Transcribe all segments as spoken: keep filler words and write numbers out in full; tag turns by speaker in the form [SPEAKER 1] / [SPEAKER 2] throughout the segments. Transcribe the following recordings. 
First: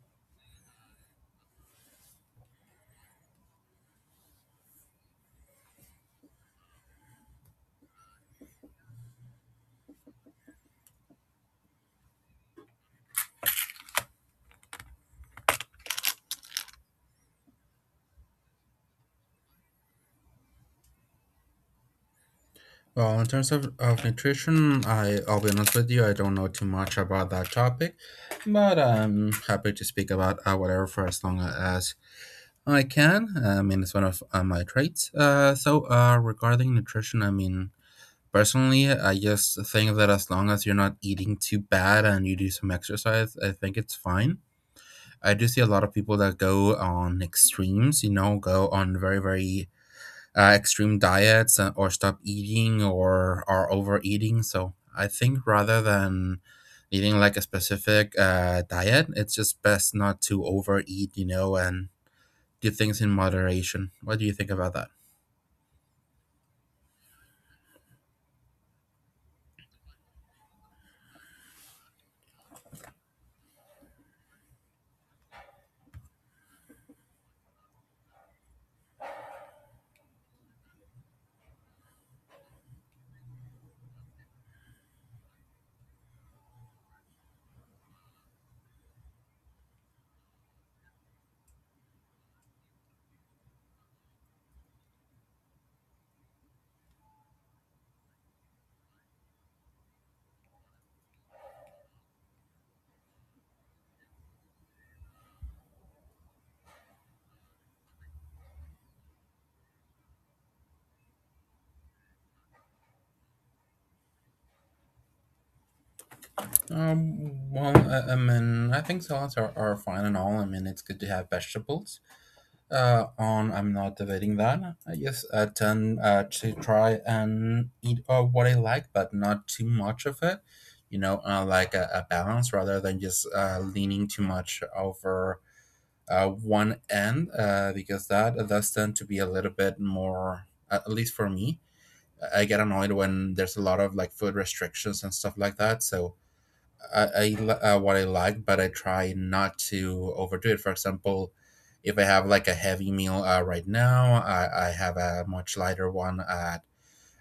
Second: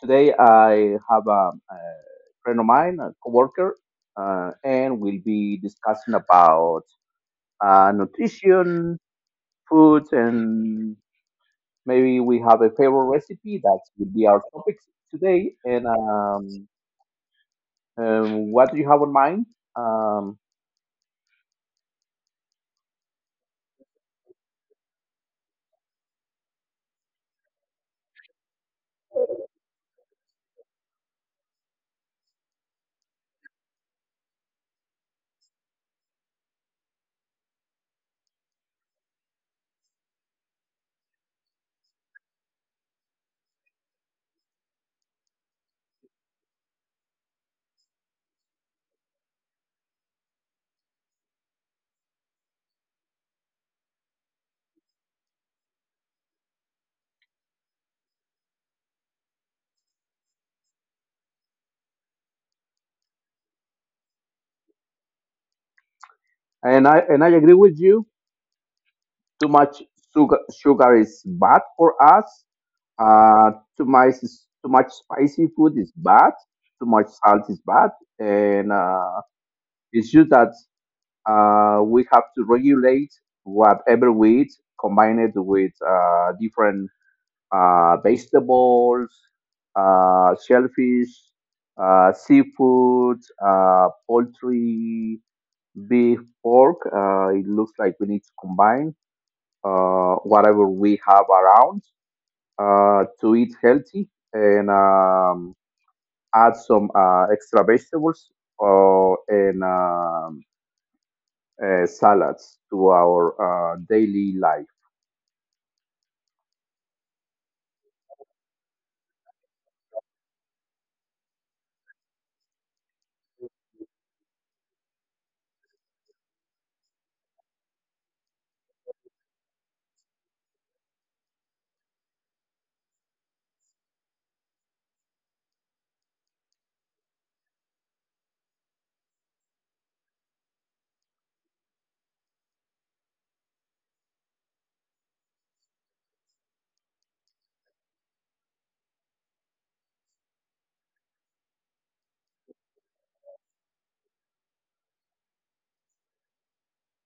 [SPEAKER 1] Today I have a, a friend of mine, a coworker, uh, and we'll be discussing about uh, nutrition, food, and maybe we have a favorite recipe. That will be our topic today. And um, um, What do you have in mind? Um,
[SPEAKER 2] Well, in terms of, of nutrition, I, I'll be honest with you, I don't know too much about that topic, but I'm happy to speak about uh, whatever for as long as I can. I mean, it's one of uh, my traits. Uh, so, uh, regarding nutrition, I mean, personally, I just think that as long as you're not eating too bad and you do some exercise, I think it's fine. I do see a lot of people that go on extremes, you know, go on very, very uh, extreme diets uh, or stop eating or are overeating. So I think rather than eating like a specific uh, diet, it's just best not to overeat, you know, and do things in moderation. What do you think about that?
[SPEAKER 1] and I and I agree with you. Too much sugar sugar is bad for us. Uh, too much too much spicy food is bad. Too much salt is bad, and uh, it's just that uh, we have to regulate whatever we eat, combine it with uh, different uh, vegetables, uh, shellfish, uh, seafood, uh, poultry, beef, pork. Uh, it looks like we need to combine uh, whatever we have around uh, to eat healthy and um, add some uh, extra vegetables or and um, uh, salads to our uh, daily life.
[SPEAKER 2] Um, well, I, I mean, I think salads are, are fine and all. I mean, it's good to have vegetables. Uh, on I'm not debating that. I just uh, tend uh, to try and eat uh, what I like, but not too much of it. You know, uh, like a, a balance rather than just uh, leaning too much over uh, one end, uh, because that does tend to be a little bit more, at least for me. I I get annoyed when there's a lot of like food restrictions and stuff like that. So I, I li- uh, what I like, but I try not to overdo it. For example, if I have like a heavy meal uh, right now, I, I have a much lighter one at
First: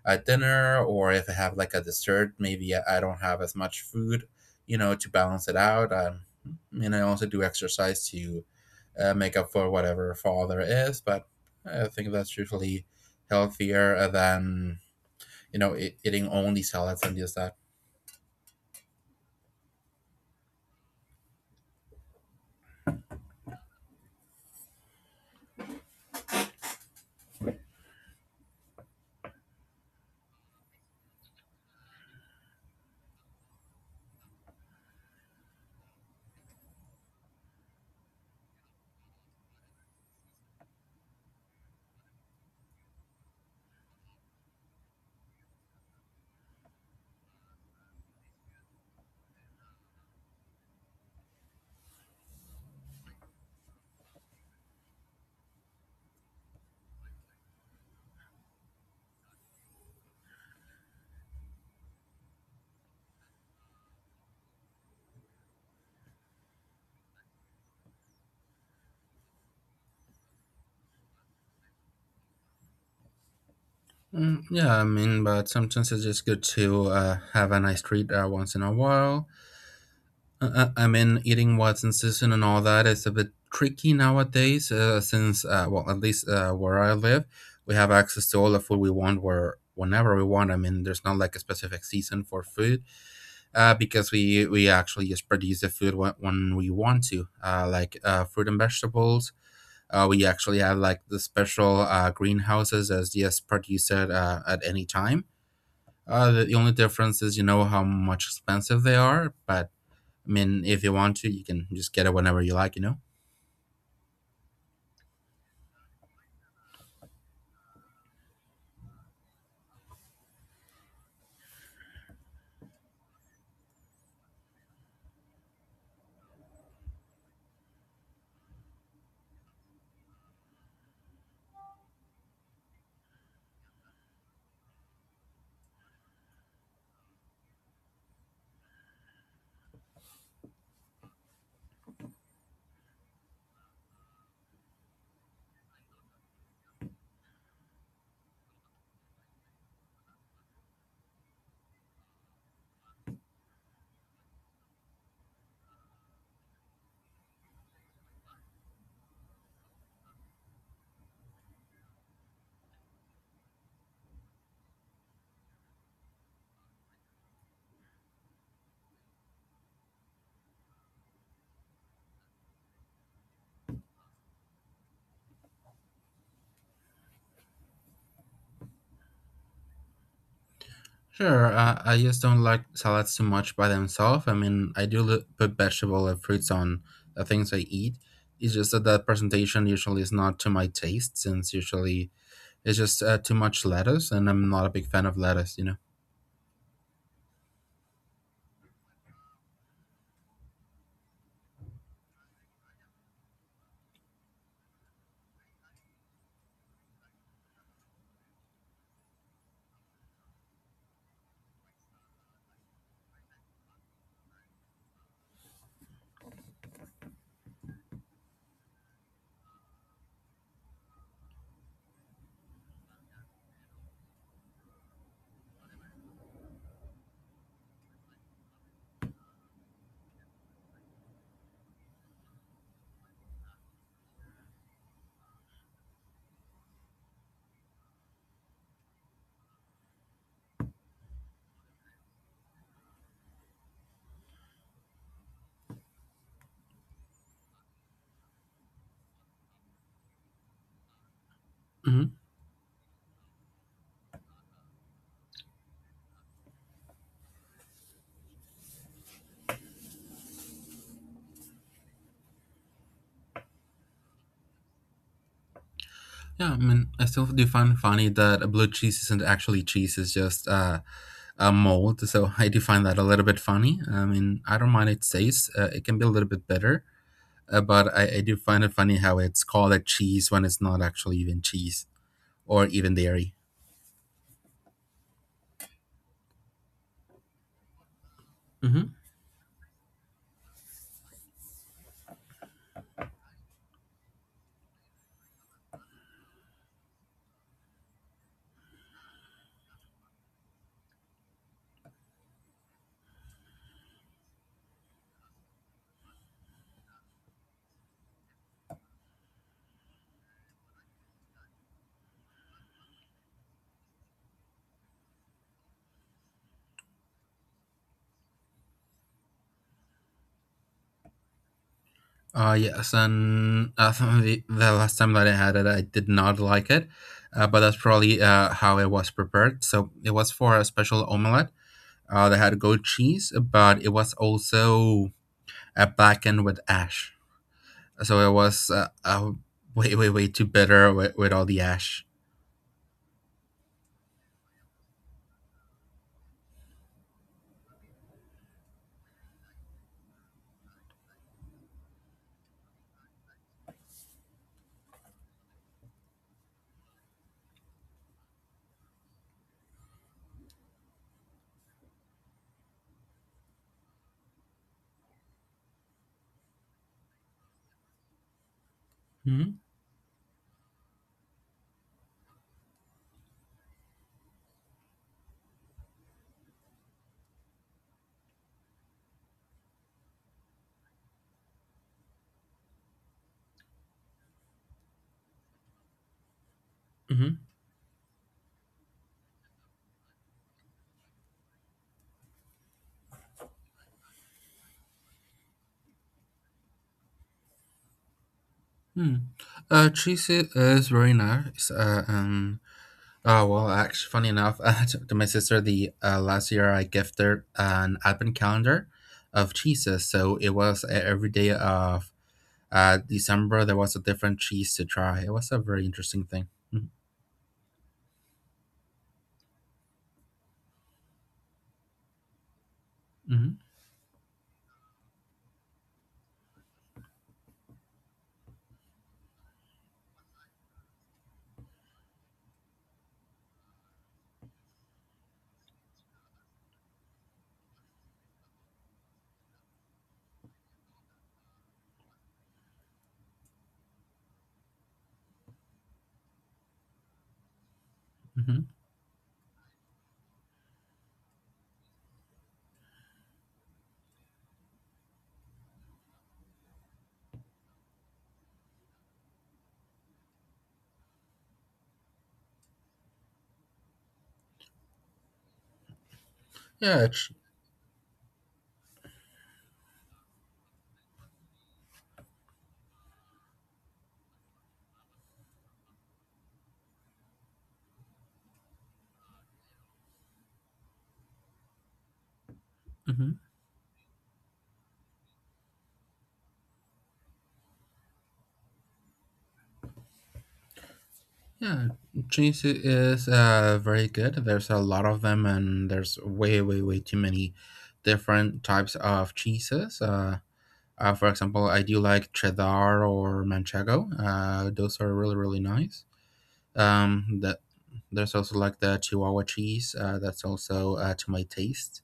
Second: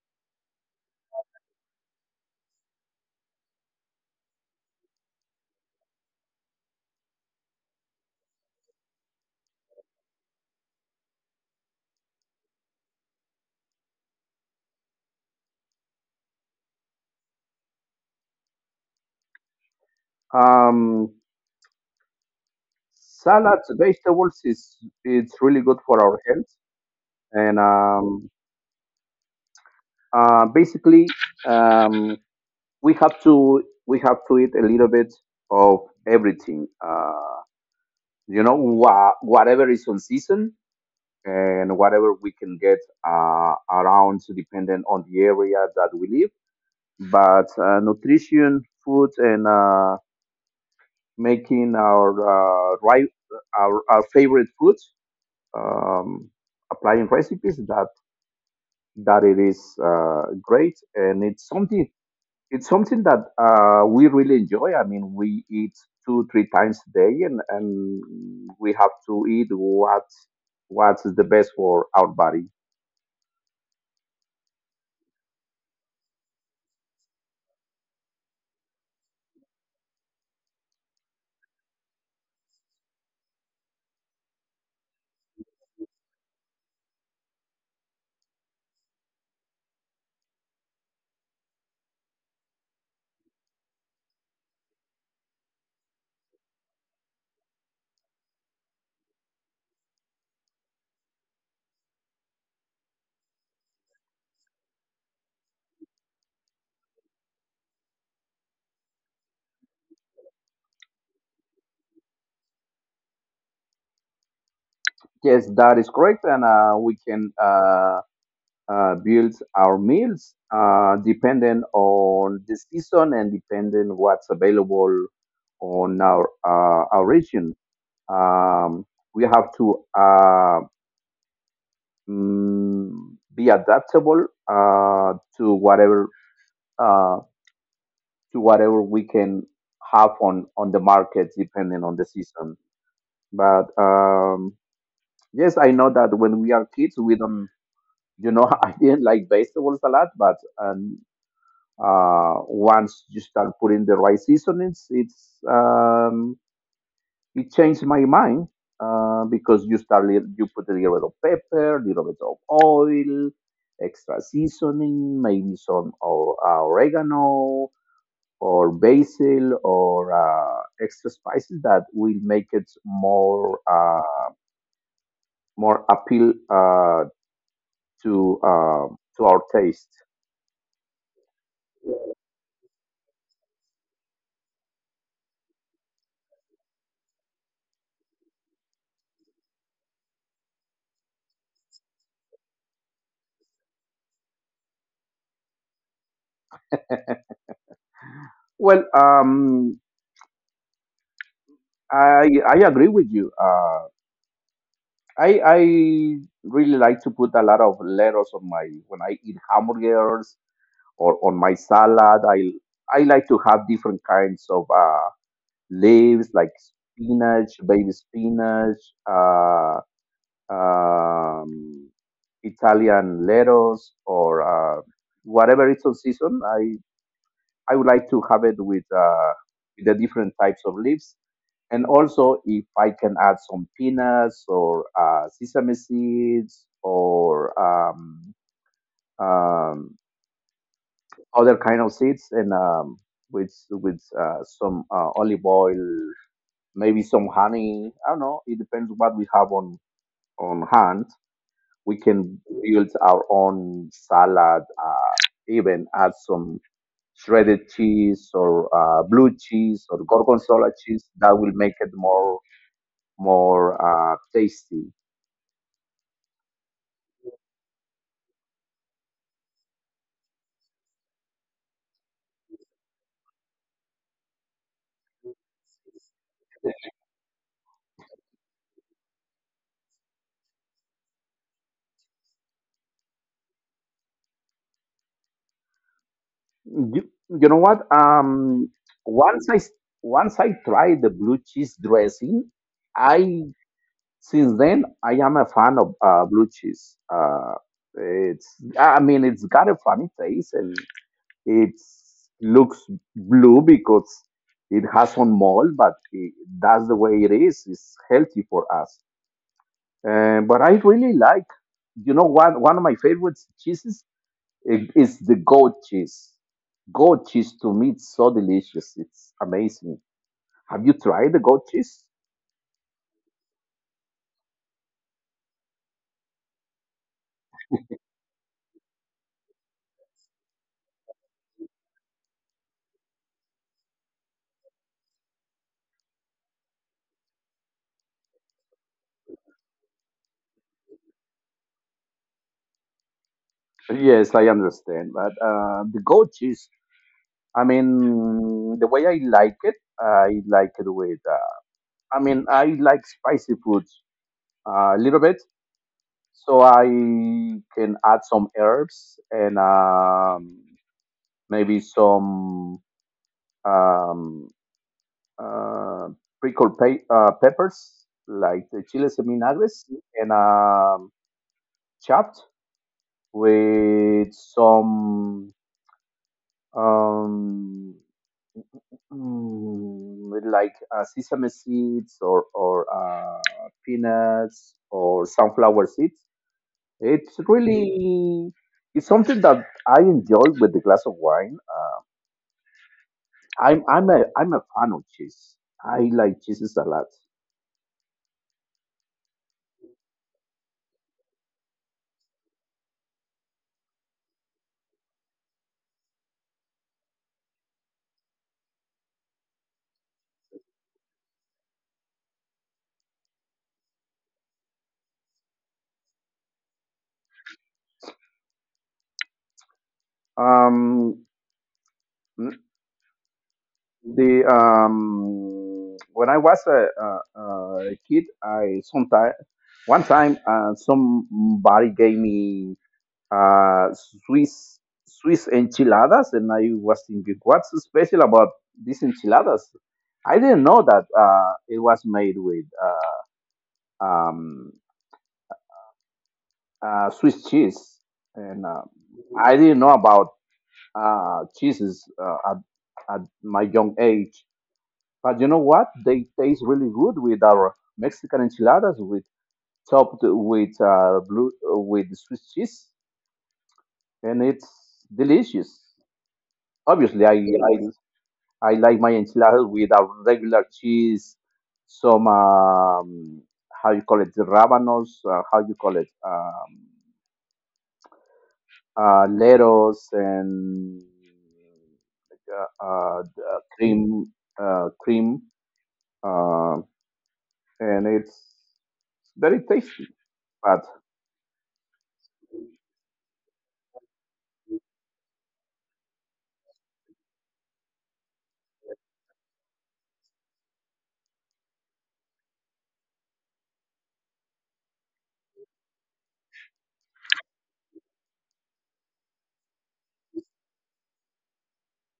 [SPEAKER 2] at dinner, or if I have like a dessert, maybe I I don't have as much food, you know, to balance it out. Um, and I also do exercise to uh, make up for whatever fall there is, but I think that's usually healthier than, you know, e- eating only salads and just that.
[SPEAKER 1] Um, Salads, vegetables is it's really good for our health, and um, uh, basically um, we have to we have to eat a little bit of everything. Uh, you know, wha- whatever is on season and whatever we can get uh, around depending on the area that we live. But uh, nutrition, food, and uh, making our uh, right our, our favorite foods, um, applying recipes that that it is uh, great and it's something it's something that uh, we really enjoy. I mean, we eat two three times a day, and, and we have to eat what what's the best for our body.
[SPEAKER 2] Mm, yeah, I mean, but sometimes it's just good to uh, have a nice treat uh, once in a while. Uh, I I mean, eating what's in season and all that is a bit tricky nowadays, uh, since, uh, well, at least uh, where I live, we have access to all the food we want where whenever we want. I mean, there's not like a specific season for food uh, because we, we actually just produce the food when, when we want to, uh, like uh, fruit and vegetables. Uh, we actually have like the special uh, greenhouses as just produce it uh, at any time, uh, the only difference is you know how much expensive they are, but I mean, if you want to, you can just get it whenever you like, you know?
[SPEAKER 1] Yes, that is correct. And uh, we can uh, uh, build our meals uh, depending on the season and depending what's available on our uh, our region. Um, we have to uh, mm, be adaptable uh, to whatever uh, to whatever we can have on on the market depending on the season. But um, yes, I know that when we are kids, we don't you know, I didn't like vegetables a lot, but um, uh, once you start putting the right seasonings, it's um, it changed my mind uh, because you start li- you put a little bit of pepper, little bit of oil, extra seasoning, maybe some or, uh, oregano or basil or uh, extra spices that will make it more uh, more appeal uh, to uh, to our taste.
[SPEAKER 2] Sure, uh, I just don't like salads too much by themselves. I mean, I do li- put vegetable and fruits on the things I eat. It's just that that presentation usually is not to my taste, since usually it's just uh, too much lettuce, and I'm not a big fan of lettuce, you know?
[SPEAKER 1] Well, um, I I agree with you. Uh, I I really like to put a lot of lettuce on my when I eat hamburgers or on my salad. I I like to have different kinds of uh, leaves like spinach, baby spinach, uh, um, Italian lettuce, or uh, whatever it's on season. I I would like to have it with uh, with the different types of leaves. And also, if I can add some peanuts or uh, sesame seeds or um, um, other kind of seeds, and um, with with uh, some uh, olive oil, maybe some honey. I don't know. It depends what we have on on hand. We
[SPEAKER 2] Hmm.
[SPEAKER 1] can build our own salad. Uh, even add some shredded cheese or uh, blue cheese or gorgonzola cheese. That will make it more more uh, tasty.
[SPEAKER 2] Yeah, I mean, I still do find funny that a blue cheese isn't actually cheese, it's just uh, um, mold. So I do find that a little bit funny. I mean, I don't mind its taste. Uh, it can be a little bit better, uh, but I, I do find it funny how it's called a cheese when it's not actually even cheese or even dairy.
[SPEAKER 1] You, you know what? Um,
[SPEAKER 2] Mm-hmm.
[SPEAKER 1] once I s- Once I tried the blue cheese dressing, I since then I am a fan of uh, blue cheese. Uh, it's I mean it's got a funny taste and it looks blue because it has some mold, but it, that's the way it is. It's healthy for us. Uh, but I really like. You know what? One of my favorite cheeses it is the goat cheese. Goat cheese to me it's so delicious. It's amazing. Have you tried the goat cheese?
[SPEAKER 2] Uh, yes, and uh, the, the last time that I had it, I did not like it, uh, but that's probably uh, how it was prepared. So it was for a special omelette. Uh, they had goat cheese, but it was also a blackened with ash. So it was uh, uh, way, way, way too bitter with, with all the ash.
[SPEAKER 1] Yes, I understand. But uh, the goat cheese, I mean, the way I like it, I like it with, uh, I mean, I like spicy foods uh, a little bit. So I can add some herbs and um, maybe some, um, uh, pickled pa- uh, peppers like the chiles en
[SPEAKER 2] Mm-hmm.
[SPEAKER 1] vinagres and um, chopped with some um, mm, with like uh, sesame seeds or or uh, peanuts or sunflower seeds. It's
[SPEAKER 2] Mm-hmm.
[SPEAKER 1] really it's something that I enjoy with a glass of wine. Uh, I'm I'm a I'm a fan of cheese. I like cheeses a lot.
[SPEAKER 2] Hmm. Uh, cheese i- is very nice. Uh, um, oh, well, actually, funny enough, uh, to, to my sister, the uh, last year I gifted an advent calendar of cheeses. So it was e- every day of uh, December, there was a different cheese to try. It was a very interesting thing.
[SPEAKER 1] Um,
[SPEAKER 2] Mm-hmm.
[SPEAKER 1] The um, When I was a, a, a kid, I sometime one time uh, somebody gave me uh, Swiss Swiss enchiladas, and I was thinking, what's special about these enchiladas? I didn't know that uh, it was made with uh, um, uh, Swiss cheese, and
[SPEAKER 2] Mm-hmm.
[SPEAKER 1] uh, I didn't know about uh, cheeses uh, at, at my young age. But you know what? They taste really good with our Mexican enchiladas, with topped with uh, blue uh, with Swiss cheese, and it's delicious.
[SPEAKER 2] Yeah.
[SPEAKER 1] Obviously, I
[SPEAKER 2] It's...
[SPEAKER 1] I, I like my enchiladas with a regular cheese, some um, how you call it, the rabanos, uh, how you call it, um, uh, leros, and uh, uh,
[SPEAKER 2] Mhm.
[SPEAKER 1] uh, cream, uh, cream, uh, and it's very tasty. But
[SPEAKER 2] Yeah, cheese is uh, very good. There's a lot of them, and there's way, way, way too many different types of cheeses. Uh, uh, for example, I do like cheddar or manchego. Uh, those are really, really nice. Um, that There's also like the Chihuahua cheese. Uh, that's also uh, to my taste,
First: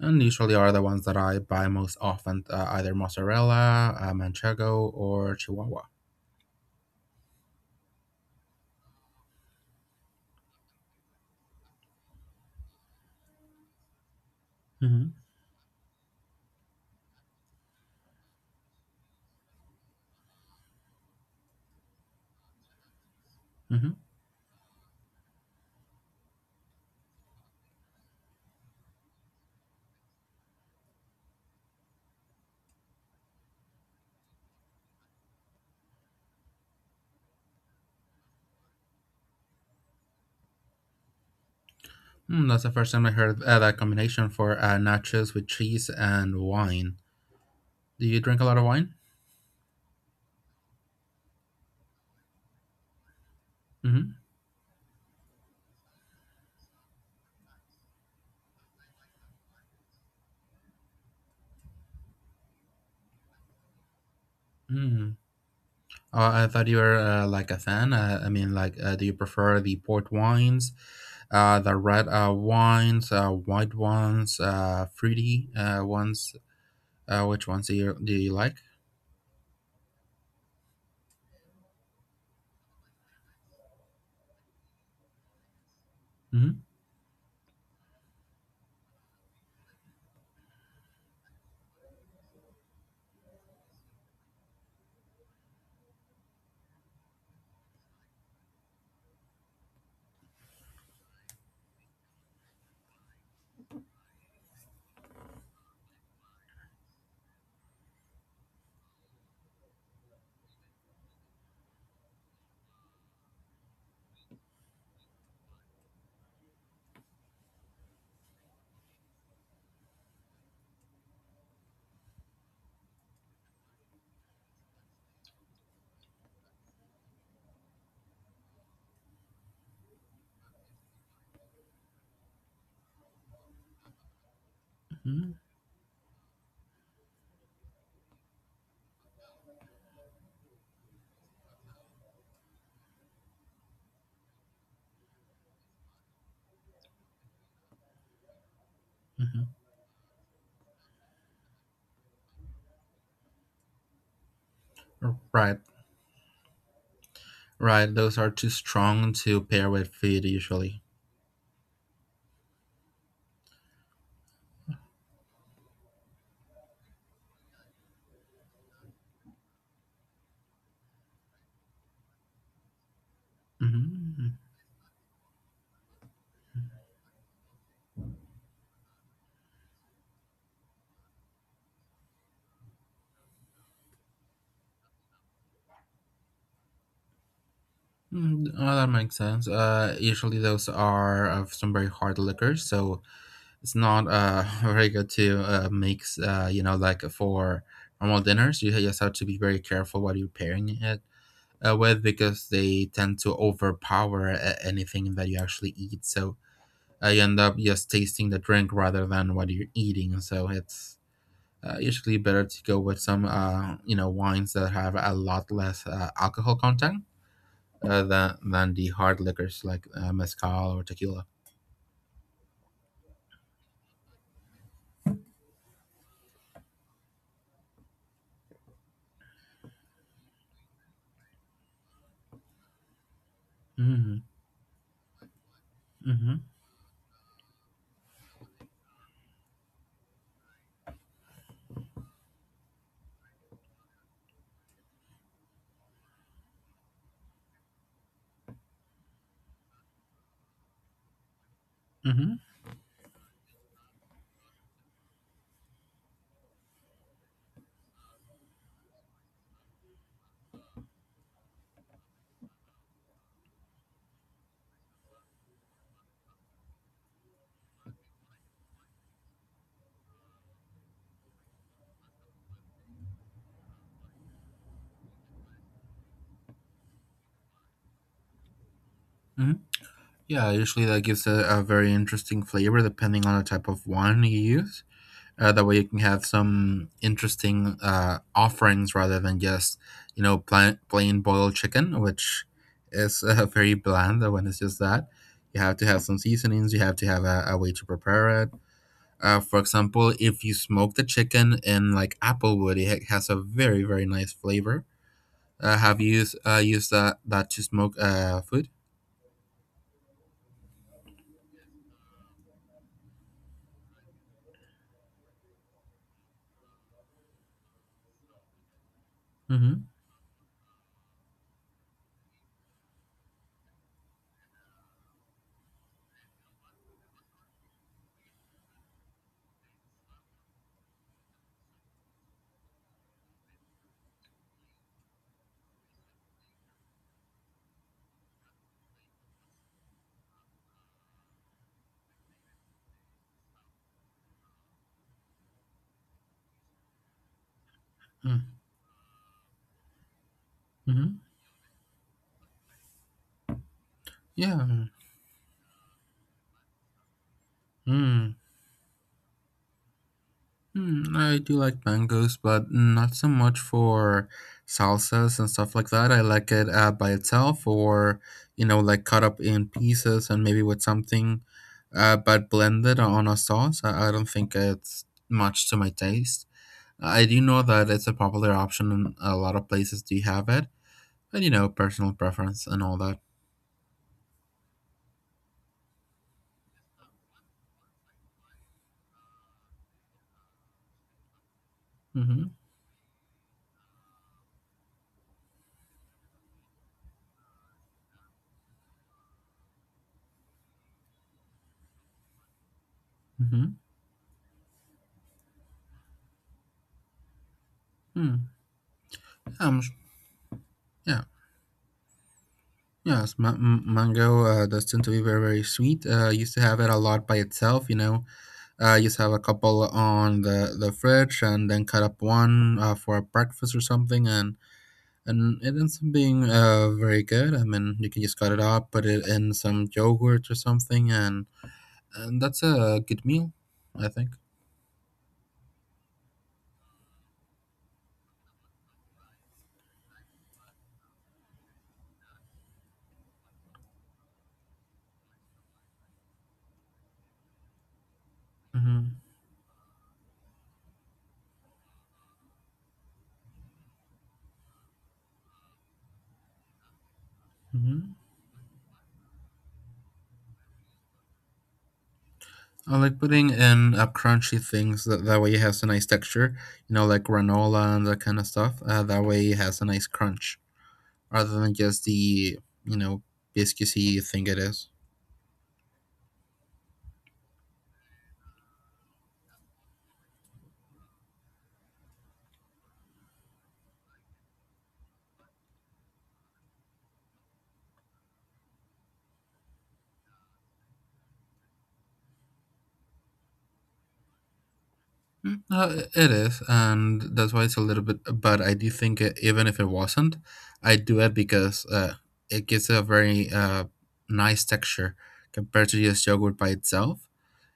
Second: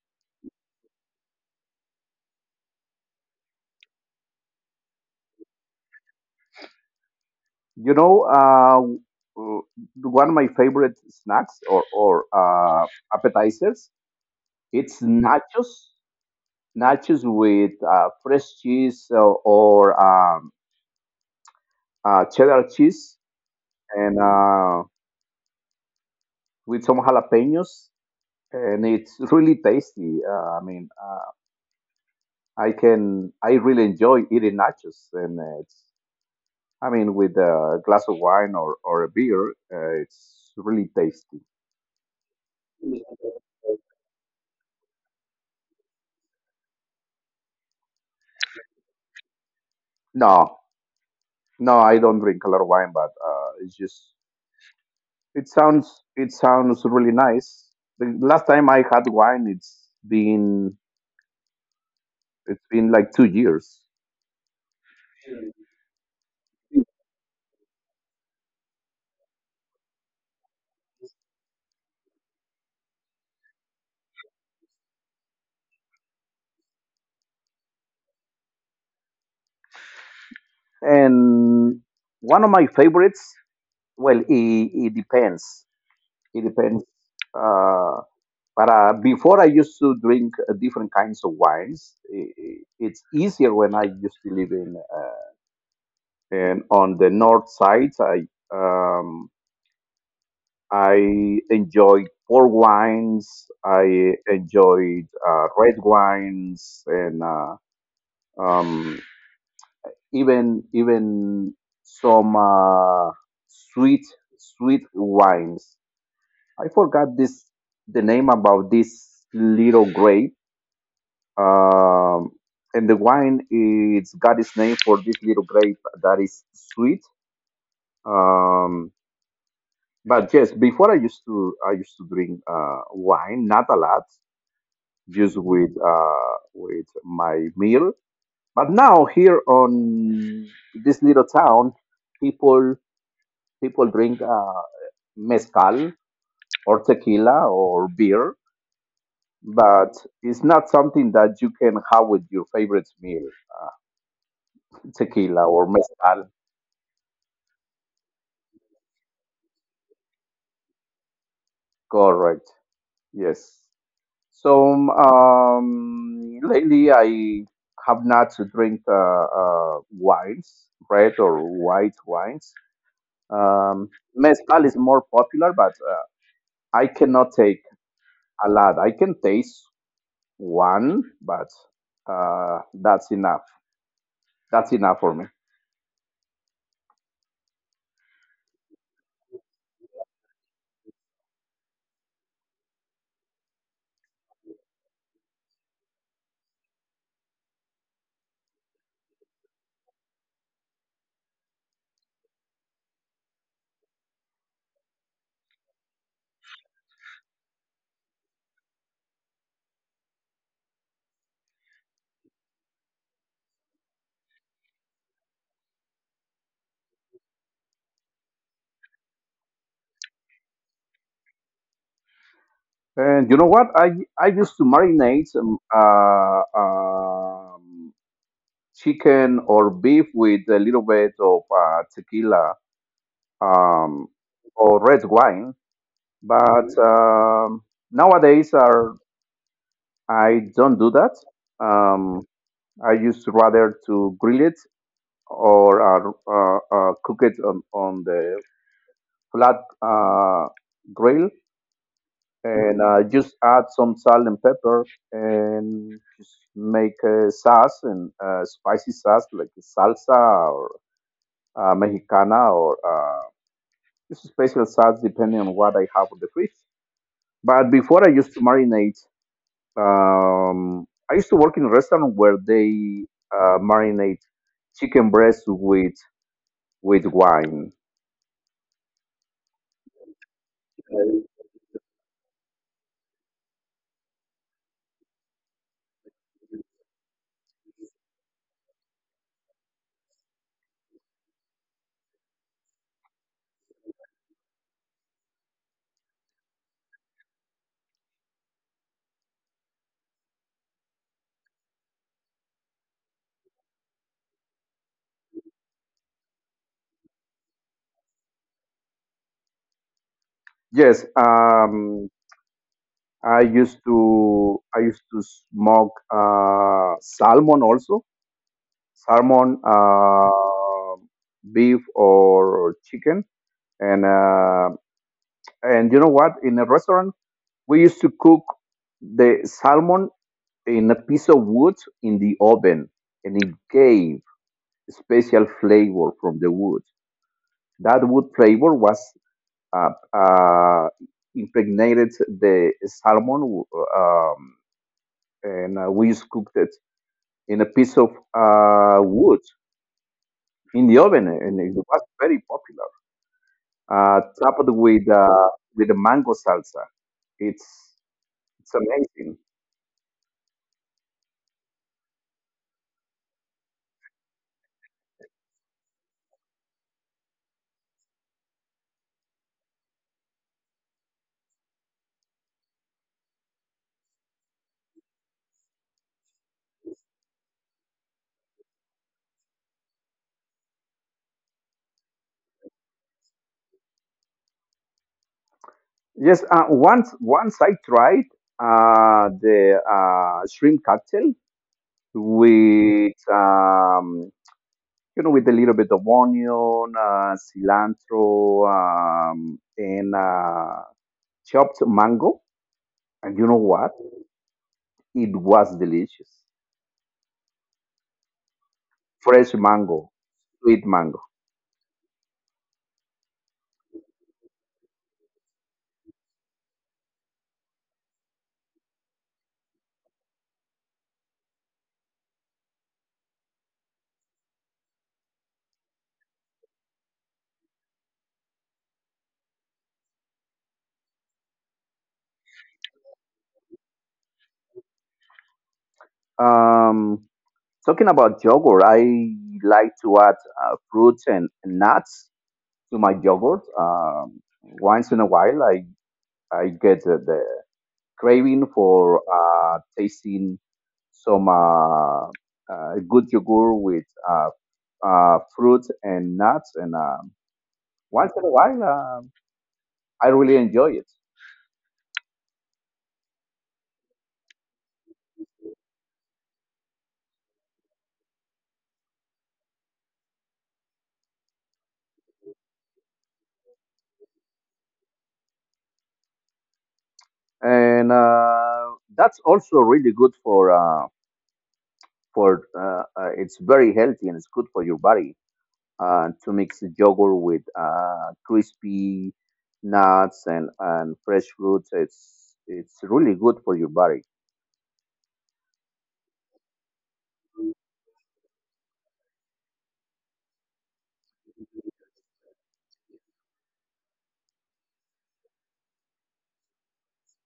[SPEAKER 2] and usually are the ones that I buy most often, uh, either mozzarella, uh, manchego, or Chihuahua.
[SPEAKER 1] you know, uh, uh, one of my favorite snacks or or uh, appetizers, it's
[SPEAKER 2] Hmm.
[SPEAKER 1] nachos, nachos with uh, fresh cheese or, or um, uh, cheddar cheese,
[SPEAKER 2] Hmm.
[SPEAKER 1] and uh, with some jalapenos, and it's really tasty. Uh, I mean, uh, I can, I really enjoy eating nachos, and it's, I mean, with a glass of wine or or a beer, uh, it's really tasty.
[SPEAKER 2] Mm, that's the first time I heard uh, that combination for uh, nachos with cheese and wine. Do you drink a lot of wine?
[SPEAKER 1] No, no, I don't drink a lot of wine, but uh, it's
[SPEAKER 2] Mm-hmm.
[SPEAKER 1] just it sounds it sounds really nice. The last time I had wine, it's been it's been like two years,
[SPEAKER 2] Mm. Uh, I thought you were uh, like a fan. Uh, I mean, like, uh, do you prefer the port wines, uh, the red uh, wines, uh, white ones, uh, fruity uh, ones? Uh, which ones do you do you like?
[SPEAKER 1] and one of my favorites. Well, it, it depends. It
[SPEAKER 2] Mm-hmm.
[SPEAKER 1] depends. Uh, but uh, before I used to drink uh, different kinds of wines. I i- it's easier when I used to live in uh, and on the north side. I um, I enjoyed port wines. I enjoyed uh, red wines and uh, um, even even some uh, sweet sweet wines. I forgot this the name about this little grape. Um, and the wine it's got its name for this little grape that is sweet. Um, but yes, before I used to I used to drink uh, wine, not a lot.
[SPEAKER 2] Mm-hmm.
[SPEAKER 1] Just with uh, with my meal. But now here on this little town, people people drink uh, mezcal or tequila or beer,
[SPEAKER 2] Mm-hmm.
[SPEAKER 1] but it's not something that you can have with your favorite meal, tequila
[SPEAKER 2] Right,
[SPEAKER 1] or mezcal.
[SPEAKER 2] right. Those are too strong to pair with food usually.
[SPEAKER 1] Correct. Yes. So um, lately I have not to drink uh, uh, wines, red or white wines. Um,
[SPEAKER 2] Mm-hmm.
[SPEAKER 1] Mezcal is more popular, but uh, I cannot take a lot. I can taste one, but uh, that's enough. That's enough for me.
[SPEAKER 2] Mm, uh, that makes sense. Uh, usually those are of some very hard liquors, so it's not uh very good to uh mix. Uh, you know, like for normal dinners, you just have to be very careful what you're pairing it uh, with because they tend to overpower uh, anything that you actually eat. So uh, you end up just tasting the drink rather than what you're eating. So it's uh, usually better to go with some uh, you know, wines that have a lot less uh, alcohol content uh, than than the hard liquors like uh, mezcal or tequila.
[SPEAKER 1] And you know what? I I used to marinate um, uh, um, chicken or beef with a little bit of uh, tequila um,
[SPEAKER 2] Mm-hmm.
[SPEAKER 1] or red wine,
[SPEAKER 2] Mm-hmm.
[SPEAKER 1] but um, nowadays are I don't do that. Um, I used to rather to grill it or are uh, uh, cooked on, on the flat uh, grill
[SPEAKER 2] Mm-hmm.
[SPEAKER 1] and uh, just add some salt and pepper and just make a sauce and uh, spicy sauce like salsa or uh, mexicana or uh, just special sauce depending on what I have on the fridge. But before I used to marinate, um, I used to work in a restaurant where they uh, marinate chicken breast with with wine.
[SPEAKER 2] Mm-hmm. Yeah, usually that gives a, a very interesting flavor depending on the type of wine you use. Uh, that way you can have some interesting uh, offerings rather than just, you know, plain, plain boiled chicken, which is uh, very bland when it's just that. You have to have some seasonings, you have to have a, a way to prepare it. Uh, for example, if you smoke the chicken in like apple wood, it ha- has a very, very nice flavor uh, have used uh, used that that to smoke uh, food.
[SPEAKER 1] Yes, um, I used to I used to smoke uh, salmon also, salmon,
[SPEAKER 2] Mm-hmm.
[SPEAKER 1] uh, beef or chicken, and uh, and you know what? In a restaurant, we used to cook the salmon in a piece of wood in the oven, and it gave special flavor from the wood. That wood flavor was uh, uh, impregnated the salmon. Um, and uh, we used to cook that in a piece of uh, wood in the oven, and
[SPEAKER 2] Mm-hmm.
[SPEAKER 1] it was very popular. Uh, topped with
[SPEAKER 2] Yeah.
[SPEAKER 1] uh, with a mango salsa. It's it's
[SPEAKER 2] Mm.
[SPEAKER 1] amazing.
[SPEAKER 2] Mm, I do like mangoes, but not so much for salsas and stuff like that. I like it uh, by itself, or you know, like cut up in pieces and maybe with something, uh, but blended on a sauce. I, I don't think it's much to my taste. I do know that it's a popular option, and a lot of places do have it. But you know, personal preference and all that.
[SPEAKER 1] Yes, uh, once once I tried uh, the uh, shrimp cocktail
[SPEAKER 2] Mm-hmm.
[SPEAKER 1] with um, you know with a little bit of onion, uh, cilantro, um, and uh, chopped mango. And you know
[SPEAKER 2] Mm-hmm.
[SPEAKER 1] what? It was delicious. Fresh
[SPEAKER 2] Um, sh-
[SPEAKER 1] mango, sweet mango.
[SPEAKER 2] yeah, yes, ma- m- mango uh, does tend to be very, very sweet. Uh, I used to have it a lot by itself, you know. Uh, I used to have a couple on the, the fridge and then cut up one uh, for breakfast or something, and and it ends up being uh, very good. I mean, you can just cut it up, put it in some yogurt or something, and, and that's a good meal, I think.
[SPEAKER 1] Um, Talking about yogurt, I like to add uh, fruits and nuts to my yogurt. Um, once in a while, I I get the, the craving
[SPEAKER 2] Mm-hmm.
[SPEAKER 1] for uh, tasting some uh, uh, good yogurt with uh, uh, fruits and nuts, and um
[SPEAKER 2] Mm-hmm.
[SPEAKER 1] once in a while, um I really enjoy it.
[SPEAKER 2] I like putting in uh, crunchy things that that way it has a nice texture, you know, like granola and that kind of stuff. Uh, that way it has a nice crunch rather than just the, you know, biscuity thing it is.
[SPEAKER 1] And uh, that's also really good for. Um, for uh, uh, it's very healthy and it's good for your body uh, to mix yogurt with uh, crispy nuts and, and fresh fruits. It's it's really good for your body.
[SPEAKER 2] Mm, uh, it is, and that's why it's a little bit. But I do think it, even if it wasn't, I do it because uh, it gives it a very uh, nice texture compared to just yogurt by itself.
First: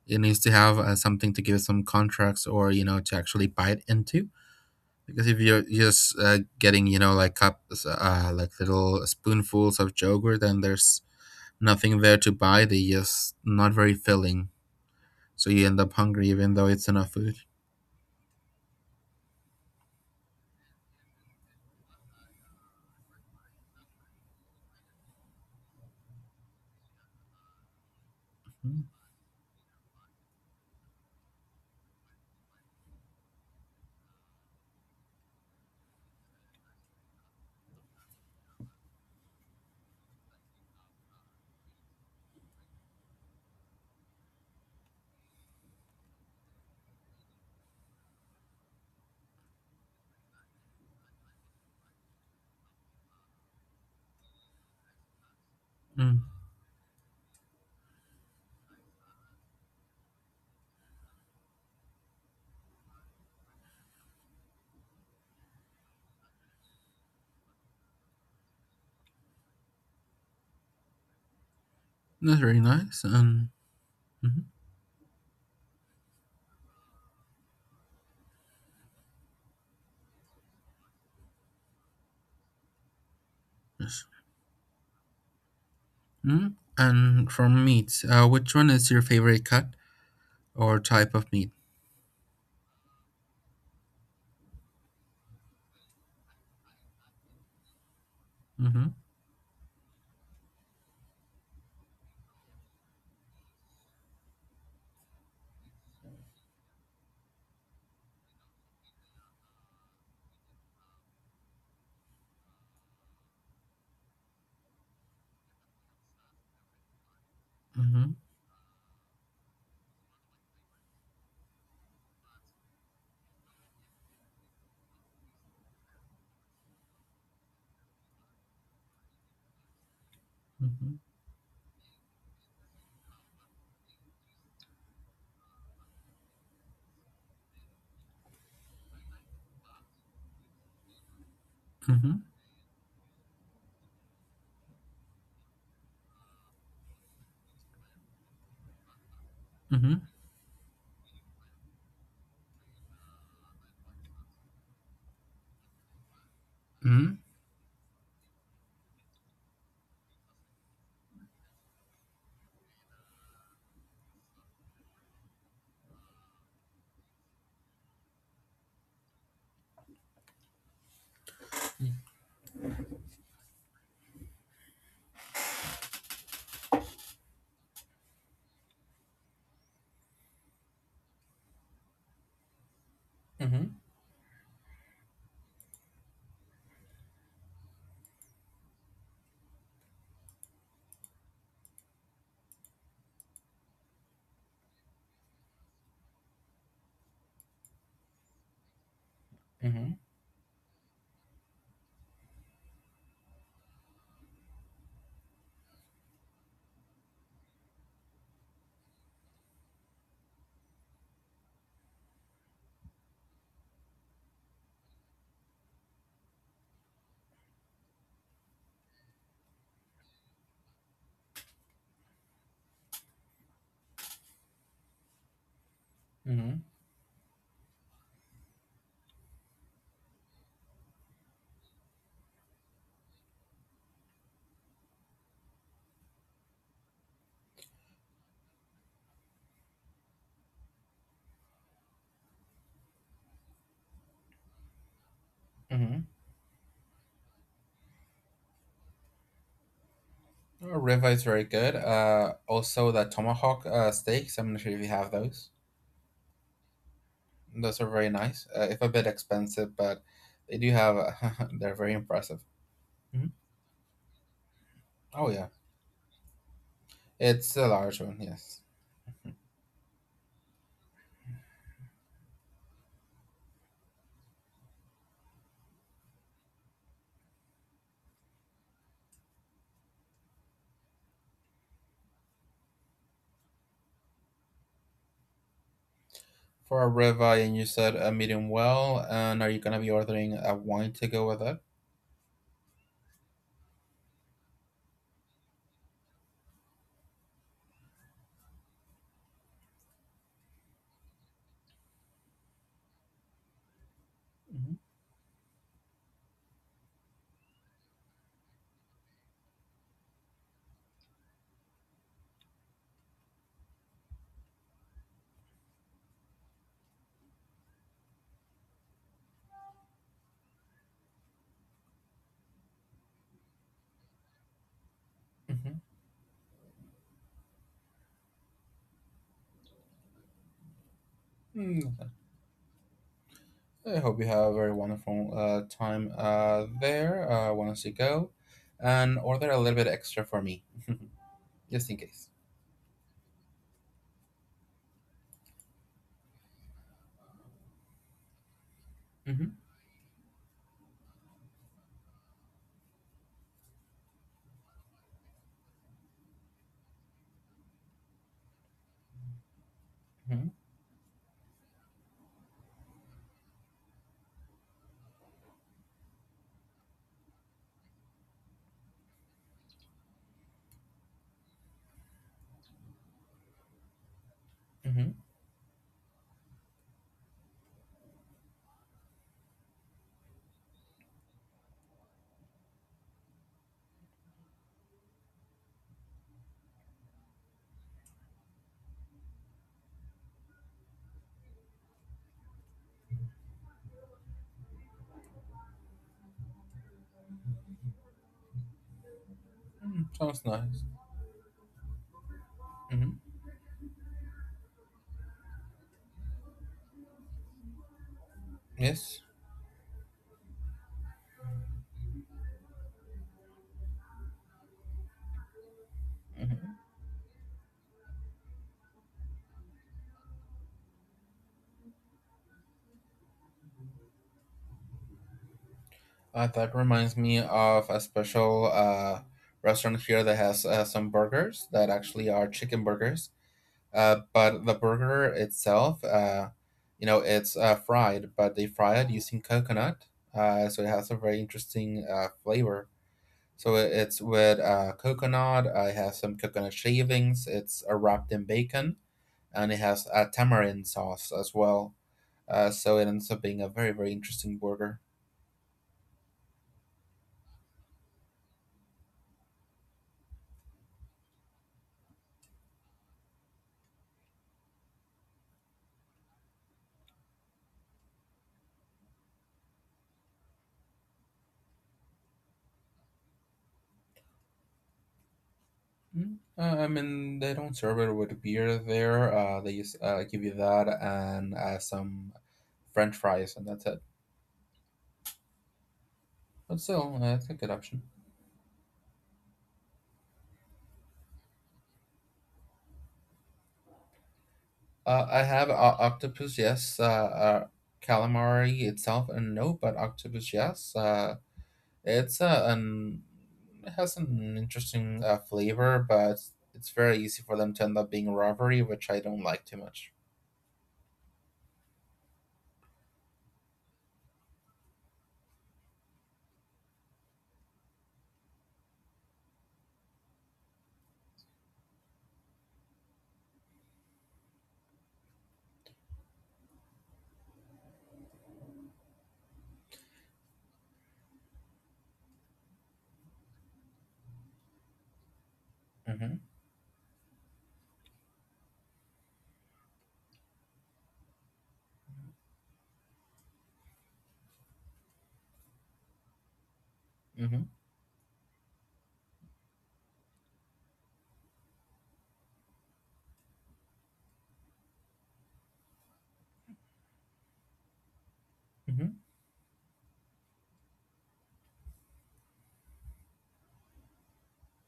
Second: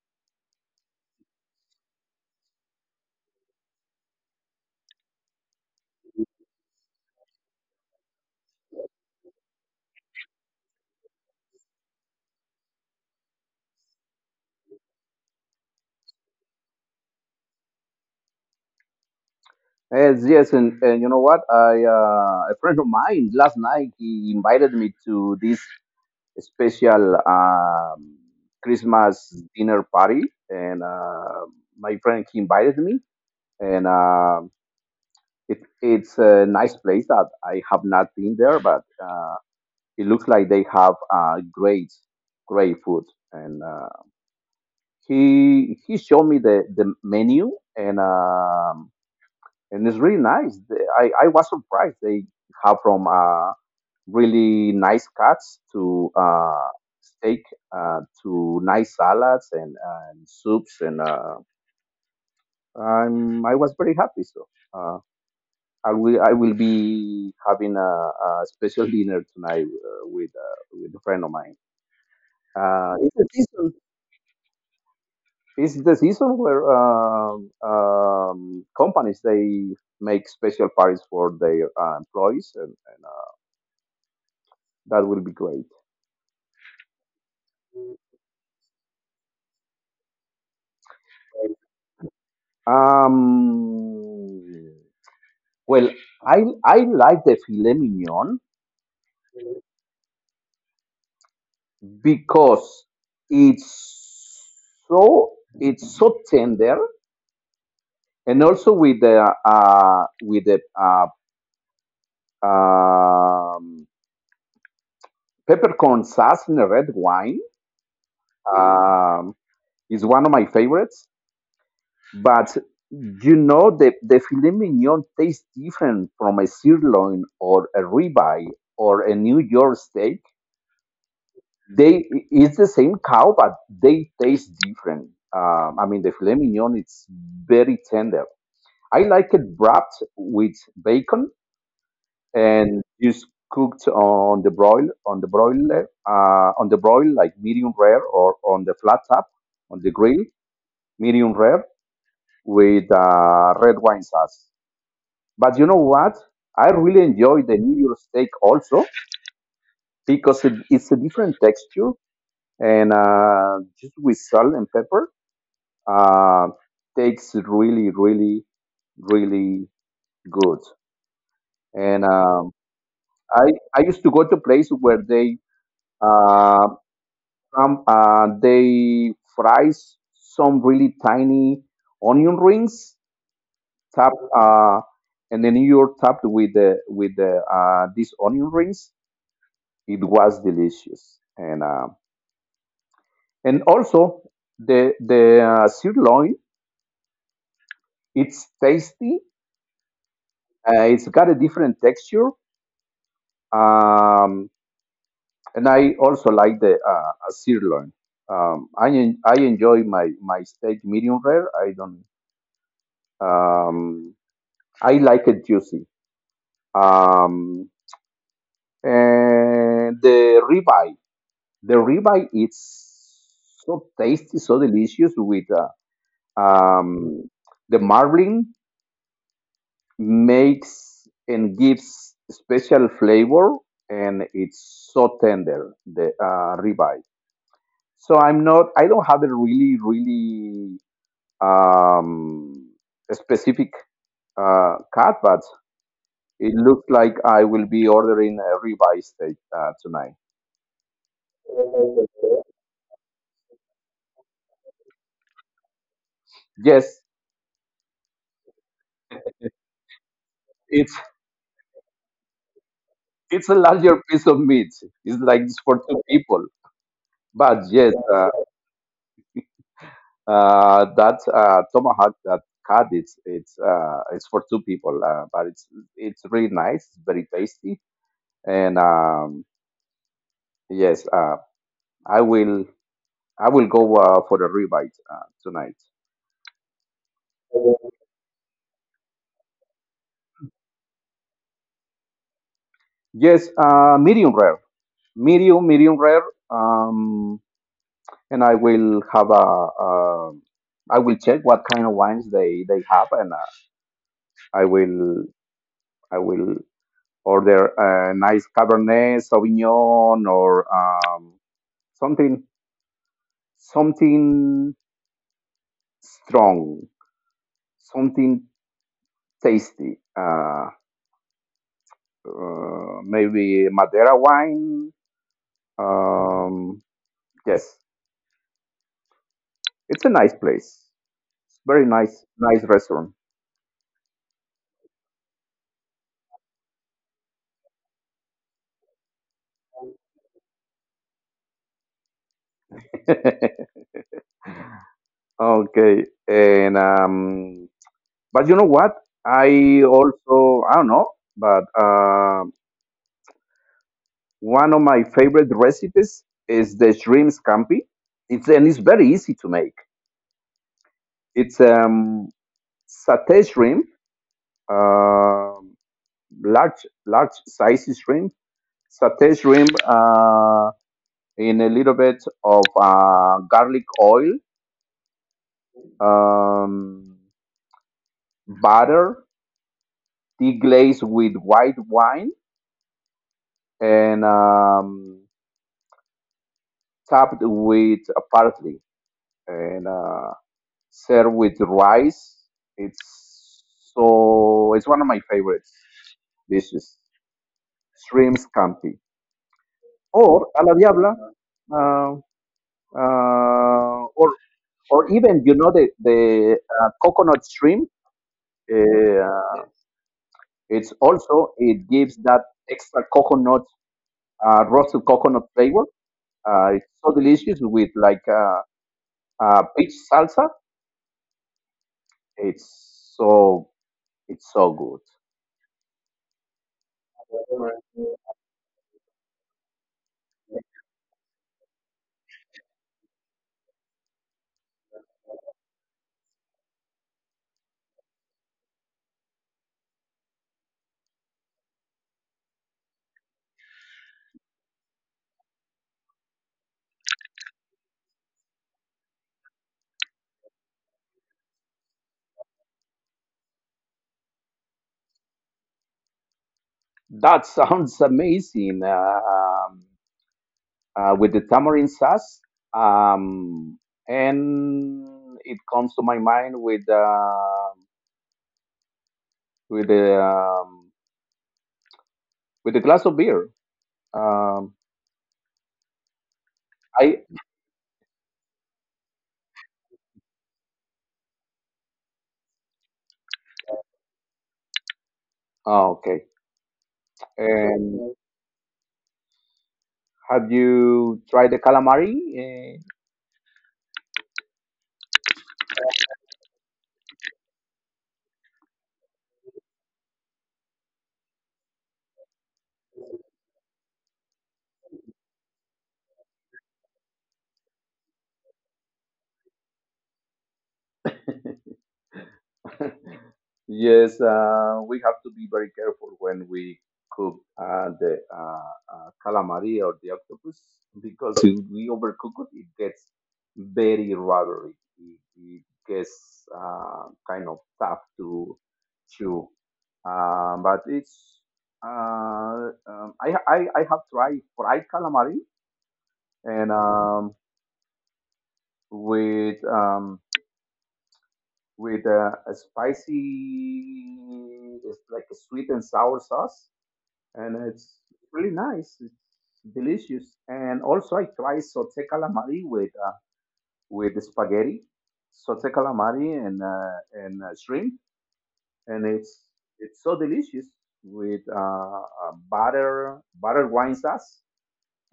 [SPEAKER 2] It needs to have uh, something to give it some contrast, or you know, to actually bite into. Because if you're just uh, getting, you know, like cups, uh, like little spoonfuls of yogurt, then there's nothing there to buy. They just not very filling, so you end up hungry even though it's enough food.
[SPEAKER 1] Yes, yes, and, and you know what? I uh, a friend of mine last night he invited me to this special um,
[SPEAKER 2] Mm,
[SPEAKER 1] Christmas dinner party, and uh, my friend he invited me, and um It, it's a nice place that I have not been there, but uh, it looks like they have uh, great, great food. And uh, he he showed me the, the menu, and um, and it's really nice. The- I, I was surprised they have from uh, really nice cuts to
[SPEAKER 2] mm.
[SPEAKER 1] uh, steak, uh, to nice salads, and, uh, and soups, and uh, I'm, I was very happy. So. uh, I will I will be having a, a special dinner tonight uh, with uh, with a friend of mine.
[SPEAKER 2] That's very
[SPEAKER 1] Uh, it's the
[SPEAKER 2] nice.
[SPEAKER 1] season.
[SPEAKER 2] And mhm,
[SPEAKER 1] It's the season where um, um, companies they make special parties for their uh, employees, and, and uh,
[SPEAKER 2] yes.
[SPEAKER 1] that will be great.
[SPEAKER 2] Mm. And from meat, uh, which one is your favorite cut or type of meat?
[SPEAKER 1] Um, well, I I like the filet mignon
[SPEAKER 2] Mm-hmm,
[SPEAKER 1] because it's so it's so tender, and also with the uh, with the uh, um, peppercorn sauce in the red wine,
[SPEAKER 2] mm-hmm,
[SPEAKER 1] um, is one of my favorites. But you know, the the filet mignon tastes different from a sirloin or a ribeye or a New York steak.
[SPEAKER 2] mm-hmm,
[SPEAKER 1] They It's the same cow, but they taste different. Um, I mean, the filet mignon, it's very tender. I like it wrapped with bacon
[SPEAKER 2] mm-hmm,
[SPEAKER 1] and just cooked on the broil on the broiler, uh, on the broil like medium rare, or on the flat top on the grill,
[SPEAKER 2] mm-hmm,
[SPEAKER 1] medium rare with uh, red wine sauce. But you know what? I really
[SPEAKER 2] mm-hmm,
[SPEAKER 1] enjoy the New York steak also, because it, it's a different texture, and uh, just with salt and pepper, uh, tastes really really really good. And um, I I used to go to places where they uh, Some uh, they fries some really tiny onion rings, topped uh, and then you're topped with the with the uh, these onion rings. It was delicious, and uh, and also the the uh, sirloin. It's tasty.
[SPEAKER 2] mm-hmm,
[SPEAKER 1] Uh, it's got a different texture, um, and I also like the uh, uh, sirloin. Um, I en- I enjoy my my steak medium rare. I don't. Um, I like it juicy. Um, and the ribeye, the ribeye is so tasty, so delicious with uh,
[SPEAKER 2] mm-hmm.
[SPEAKER 1] um, the marbling, makes and gives special flavor, and it's so tender, the uh, ribeye. So I'm not, I don't have a really, really um, specific uh, cut, but
[SPEAKER 2] Mm-hmm.
[SPEAKER 1] it looks like I will be ordering a ribeye steak uh, tonight.
[SPEAKER 2] Oh, ribeye is very good. Uh, also, the tomahawk uh, steaks. I'm not sure if you have those.
[SPEAKER 1] Yes,
[SPEAKER 2] Those are very nice. Uh, if a bit expensive, but they
[SPEAKER 1] it's
[SPEAKER 2] do have. A, they're very impressive.
[SPEAKER 1] it's
[SPEAKER 2] Hmm.
[SPEAKER 1] a larger piece of meat. It's like
[SPEAKER 2] Oh
[SPEAKER 1] it's
[SPEAKER 2] yeah,
[SPEAKER 1] for two people. But
[SPEAKER 2] it's a
[SPEAKER 1] yes,
[SPEAKER 2] large
[SPEAKER 1] uh,
[SPEAKER 2] one. Yes,
[SPEAKER 1] uh, that uh, tomahawk that cut, it's it's uh, it's for two people. Uh, but it's it's really nice. It's very tasty. And um, yes, uh, I will I will go uh, for the ribeye uh, tonight.
[SPEAKER 2] for a ribeye, and you said a medium well. And are you gonna be ordering a wine to go with it?
[SPEAKER 1] Yes, uh, medium rare, medium medium rare. Um, and I will have a. Uh, I will check what kind of wines they they have, and uh, I will I will order a nice Cabernet Sauvignon, or um, something something strong, something tasty. Uh, uh, maybe Madeira wine.
[SPEAKER 2] Hmm.
[SPEAKER 1] Um, yes, it's a nice place. It's very nice,
[SPEAKER 2] Hmm.
[SPEAKER 1] nice restaurant.
[SPEAKER 2] I hope you have a very wonderful uh, time uh, there uh, once you go, and order a little bit extra for me, just in case.
[SPEAKER 1] Okay, and um, But you know what?
[SPEAKER 2] Mm-hmm.
[SPEAKER 1] I also, I don't know, but uh, one of my favorite recipes is the shrimp scampi. It's and it's very easy to make.
[SPEAKER 2] Mm-hmm.
[SPEAKER 1] It's um, Satay shrimp, uh, large large sizes shrimp, satay shrimp uh, in a little bit of uh, garlic oil, um, butter, deglazed with white wine, and um, topped with a parsley and uh, served with rice. It's so it's one of my favorite dishes. Shrimp scampi
[SPEAKER 2] Mm-hmm.
[SPEAKER 1] or
[SPEAKER 2] Sounds
[SPEAKER 1] a la
[SPEAKER 2] nice.
[SPEAKER 1] diabla, uh,
[SPEAKER 2] Mm-hmm.
[SPEAKER 1] uh, or or even, you know, the the uh, coconut shrimp.
[SPEAKER 2] Yes.
[SPEAKER 1] Uh, it's also, it gives that extra coconut, uh, roasted coconut flavor. Uh, it's
[SPEAKER 2] Mm-hmm.
[SPEAKER 1] so delicious with like uh, uh, peach salsa. It's so It's so good.
[SPEAKER 2] Uh, that reminds me of a special uh, restaurant here that has uh, some burgers that actually are chicken burgers. Uh, but the burger itself, uh, you know, it's uh, fried, but they fry it using coconut. Uh, so it has a very interesting uh, flavor. So it- it's with uh, coconut. I have some coconut shavings. It's uh, wrapped in bacon, and it has a tamarind sauce as well. Uh, so it ends up being a very very interesting burger.
[SPEAKER 1] That sounds amazing. Uh, um, uh, with the tamarind sauce. Um, and it comes to my mind with uh, with the um, with a glass of beer. Um,
[SPEAKER 2] Mm. Uh, I
[SPEAKER 1] I
[SPEAKER 2] mean, they don't serve it with beer there. Uh, they just uh, give you that and uh, some French fries, and that's it.
[SPEAKER 1] Oh, okay.
[SPEAKER 2] But still, uh, it's a good
[SPEAKER 1] And
[SPEAKER 2] option.
[SPEAKER 1] have you tried the calamari?
[SPEAKER 2] Uh, I have uh, octopus, yes. Uh, uh, Calamari itself, and no, but octopus, yes. Uh, It's a an it has an interesting uh, flavor, but it's very easy for them to end up being a robbery, which I don't like too much.
[SPEAKER 1] Eh, Yes, uh, we have to be very careful when we cook uh, the uh, uh, calamari or the octopus, because if we overcook it, it gets very rubbery. It, it gets uh, kind of tough to chew. Uh, but it's uh, um, I, I I have tried fried calamari,
[SPEAKER 2] Mm-hmm.
[SPEAKER 1] and um, with um, with uh, a spicy, it's like a sweet and sour sauce, and
[SPEAKER 2] Mm-hmm.
[SPEAKER 1] it's really nice. It's delicious. And also, I try sote calamari with uh, with spaghetti, sote calamari and uh, and uh, shrimp, and
[SPEAKER 2] Mm-hmm.
[SPEAKER 1] it's it's so delicious with uh, uh, butter butter wine sauce.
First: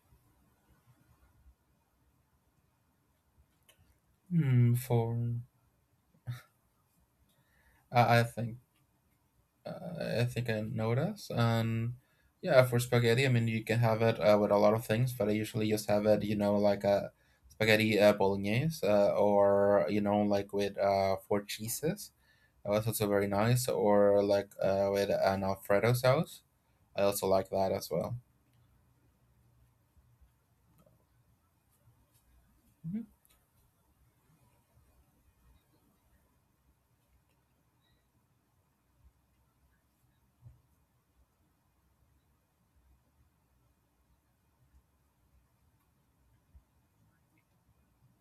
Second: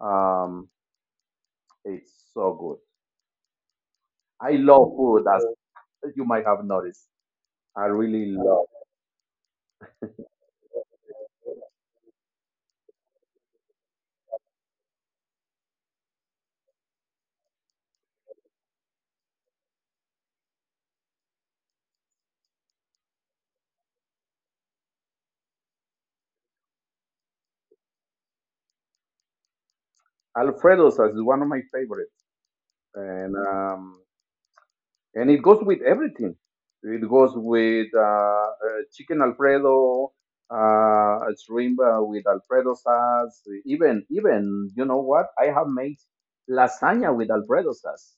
[SPEAKER 1] Um, it's so good. I
[SPEAKER 2] Mm,
[SPEAKER 1] love
[SPEAKER 2] for
[SPEAKER 1] food, as you might have noticed. I
[SPEAKER 2] I I
[SPEAKER 1] really
[SPEAKER 2] think
[SPEAKER 1] love
[SPEAKER 2] uh, I think I know. And yeah, for spaghetti, I mean you can have it uh, with a lot of things, but I usually just have it, you know, like a spaghetti uh, bolognese, uh, or you know, like with uh, four cheeses. That was also very nice, or like uh, with an Alfredo sauce. I also like that as well.
[SPEAKER 1] Alfredo's, is one of my favorites,
[SPEAKER 2] Mhm.
[SPEAKER 1] and um, and it goes with everything. It goes with uh, uh, chicken Alfredo, uh, shrimp uh, with Alfredo sauce. Even even, you know what? I have made lasagna with Alfredo sauce.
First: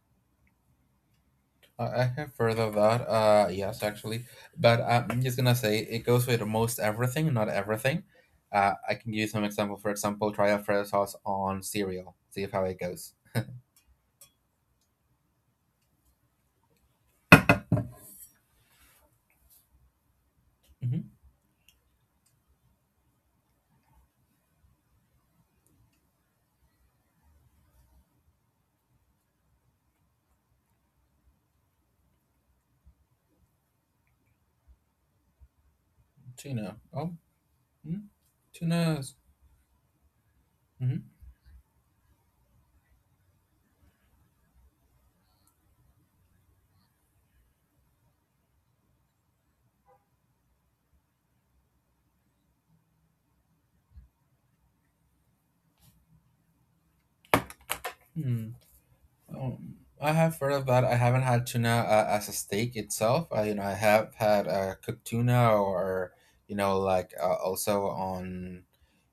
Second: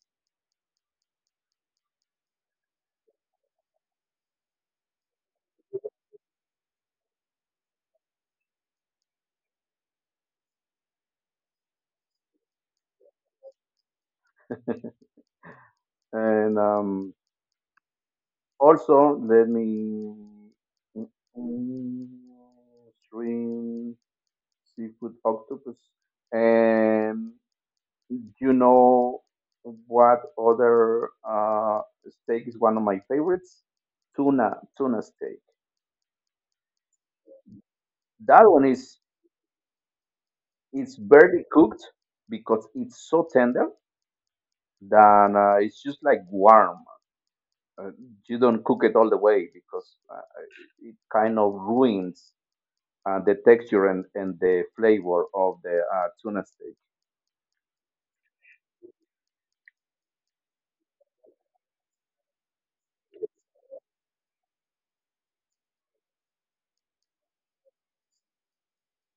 [SPEAKER 2] I I have heard of that. Uh, yes, actually, but I'm just gonna say it goes with most everything, not everything. Uh, I can give you some example. For example, try Alfredo sauce on cereal. See if how it goes.
[SPEAKER 1] And um, also, let me,
[SPEAKER 2] Hmm.
[SPEAKER 1] mm, shrimp, seafood, octopus, and you know what other uh, steak is one of my favorites? Tuna, tuna steak.
[SPEAKER 2] Tuna. Oh, mm,
[SPEAKER 1] That one is,
[SPEAKER 2] tuna.
[SPEAKER 1] it's barely cooked because it's so tender that uh, it's just like warm. Uh, you don't cook it all the way, because uh, it kind of ruins uh, the texture and, and the flavor of the uh, tuna steak.
[SPEAKER 2] Hmm. Um, I have heard of that. I haven't had tuna uh, as a steak itself. I, you know, I have had uh, cooked tuna or you know, like uh, also on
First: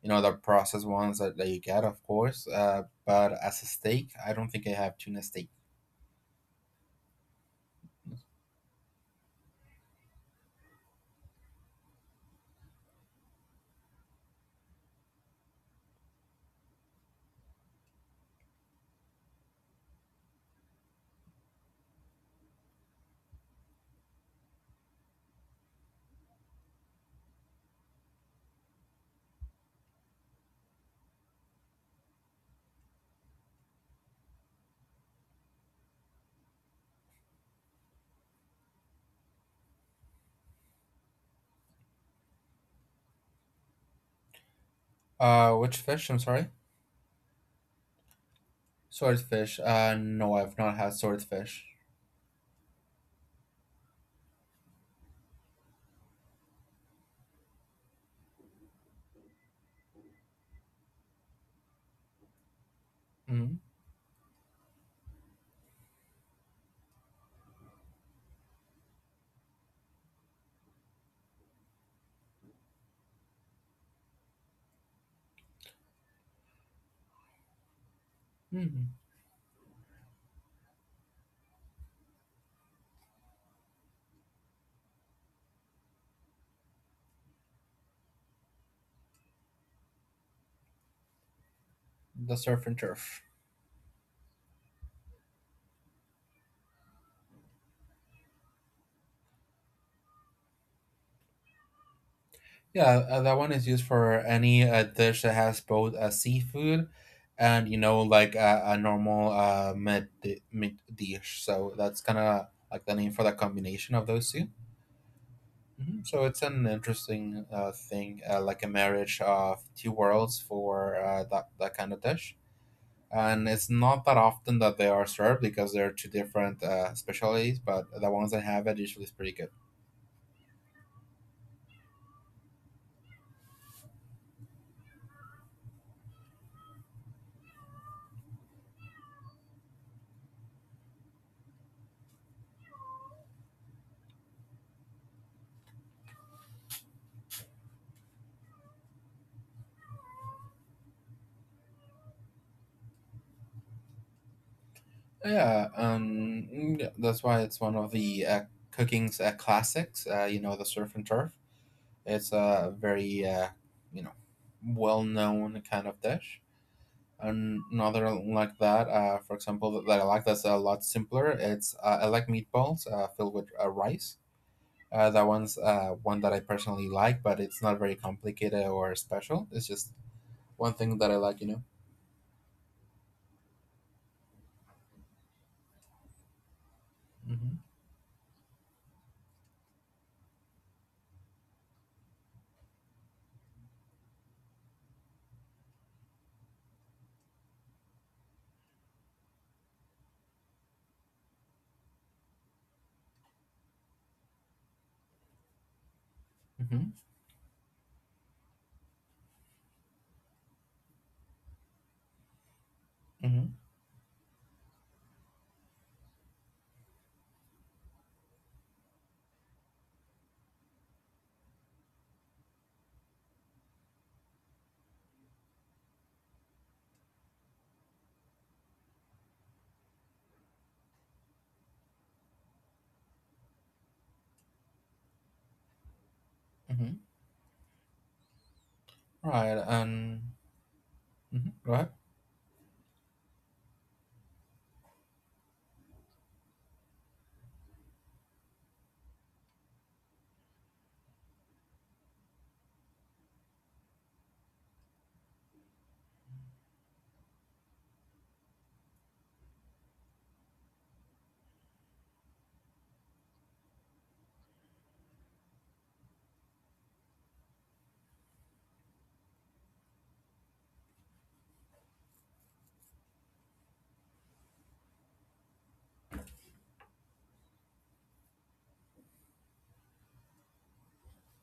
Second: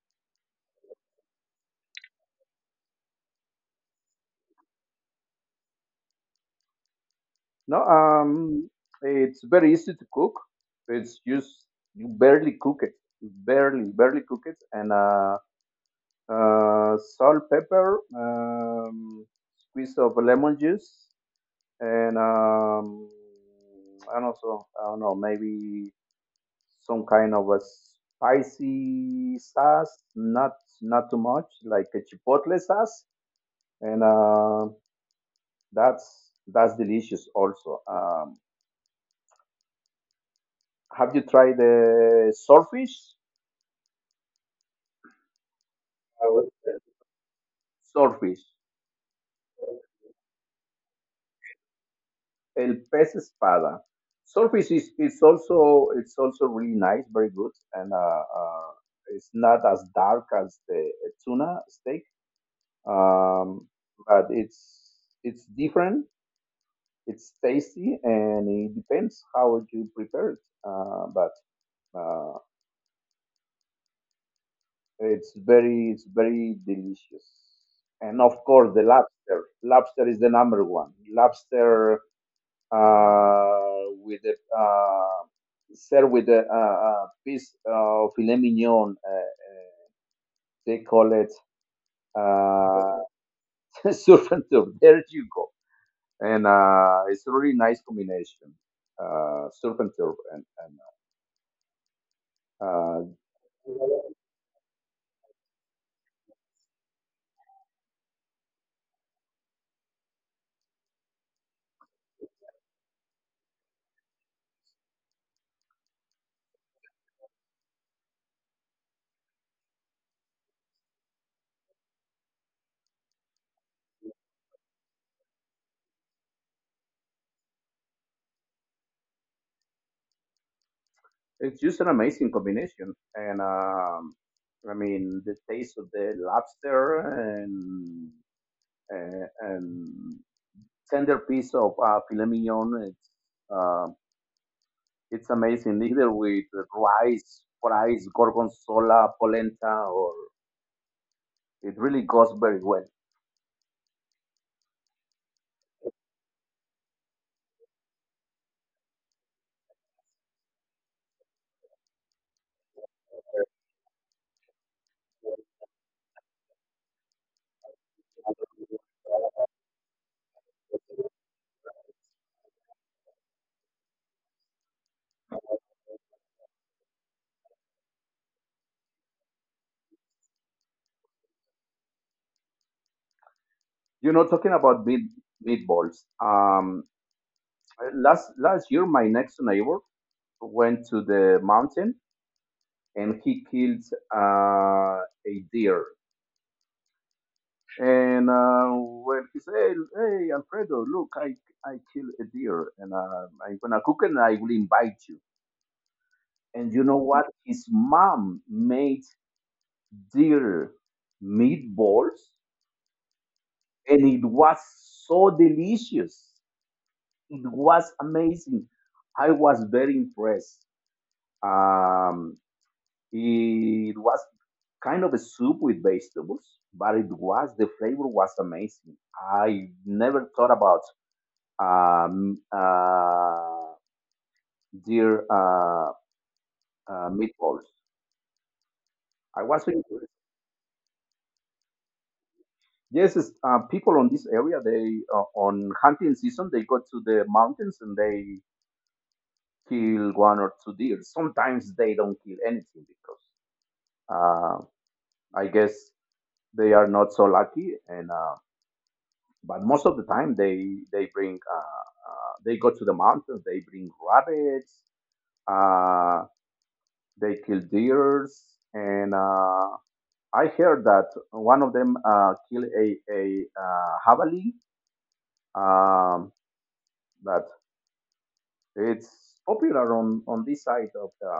[SPEAKER 2] you know the processed ones that, that you get, of course. Uh, but as a steak, I don't think I have tuna steak.
[SPEAKER 1] No, um, it's very easy to cook. It's just, you barely cook it, barely, barely cook it, and uh, uh, salt, pepper, um, squeeze of lemon juice, and um, and also, I don't know, maybe some kind of a spicy sauce, not not too much, like a chipotle sauce, and uh, that's that's delicious also. Um, Have you tried the swordfish?
[SPEAKER 2] Uh, which fish? I'm sorry,
[SPEAKER 1] Swordfish,
[SPEAKER 2] swordfish. Uh, no, I've not had swordfish.
[SPEAKER 1] el pez espada. Swordfish is, is also, it's also really nice, very good, and uh, uh, it's not as dark as the tuna steak,
[SPEAKER 2] Mm-hmm.
[SPEAKER 1] um, but it's it's different. It's tasty, and it depends how you prepare it. Uh, but uh, It's very, it's very delicious. And of course, the
[SPEAKER 2] Mm-hmm.
[SPEAKER 1] lobster. Lobster is the number one. Lobster uh, with a, uh, served with a, a, a piece of filet mignon. Uh, uh, they call it
[SPEAKER 2] The surf and
[SPEAKER 1] uh,
[SPEAKER 2] turf.
[SPEAKER 1] surf and turf. There you go. And uh, it's a really nice combination. Uh, surf and turf and,
[SPEAKER 2] Yeah,
[SPEAKER 1] and
[SPEAKER 2] uh, that one is used
[SPEAKER 1] uh,
[SPEAKER 2] for any uh, dish that has both uh, seafood and you know like uh, a normal uh, meat di- meat dish. So that's kind of like the name for the combination of those two. Hmm. So it's an interesting uh, thing, uh, like a marriage of two worlds for uh, that that kind of dish. And it's not that often that they are served because they're two different uh, specialties, but the ones that have it usually is pretty good.
[SPEAKER 1] it's just an amazing combination, and um, I mean, the taste of the lobster and and, and tender piece of uh, filet mignon. It's uh, it's amazing, either with rice, fries, gorgonzola, polenta, or it really goes very well.
[SPEAKER 2] Yeah, um, mm, that's why it's one of the uh, cooking's uh, classics. Uh, you know, the surf and turf. It's a very uh, you know well-known kind of dish. An- Another like that, uh, for example, that that I like that's a lot simpler. It's uh, I like meatballs uh, filled with uh, rice. Uh, that one's uh, one that I personally like, but it's not very complicated or special. It's just one thing that I like, you know.
[SPEAKER 1] You know, talking about meat meatballs. Um,
[SPEAKER 2] Mm-hmm.
[SPEAKER 1] Last last year, my next neighbor went to the mountain and he killed uh, a deer. And uh, when he said, "Hey, Alfredo, look, I I killed a deer, and uh, I'm gonna cook it, and I will invite you." And you
[SPEAKER 2] Mm-hmm.
[SPEAKER 1] know what? His mom made deer meatballs,
[SPEAKER 2] Mm-hmm.
[SPEAKER 1] and it was so delicious. It was amazing. I was very impressed. Um, It was kind of a soup with vegetables, but it was, the flavor was amazing. I never thought about um, uh, deer uh,
[SPEAKER 2] Mm-hmm.
[SPEAKER 1] uh, meatballs. I
[SPEAKER 2] Right.
[SPEAKER 1] was really curious.
[SPEAKER 2] And mm-hmm. Go ahead.
[SPEAKER 1] Yes, it's, uh, people on this area, they uh, on hunting season, they go to the mountains and they kill one or two deer. Sometimes they don't kill anything because uh, I guess they are not so lucky and. Uh, But most of the time, they they bring uh, uh, they go to the mountains. They bring rabbits. Uh, they kill deers, and uh, I heard that one of them uh, killed a a uh, javali. Um, that It's popular on on this side of the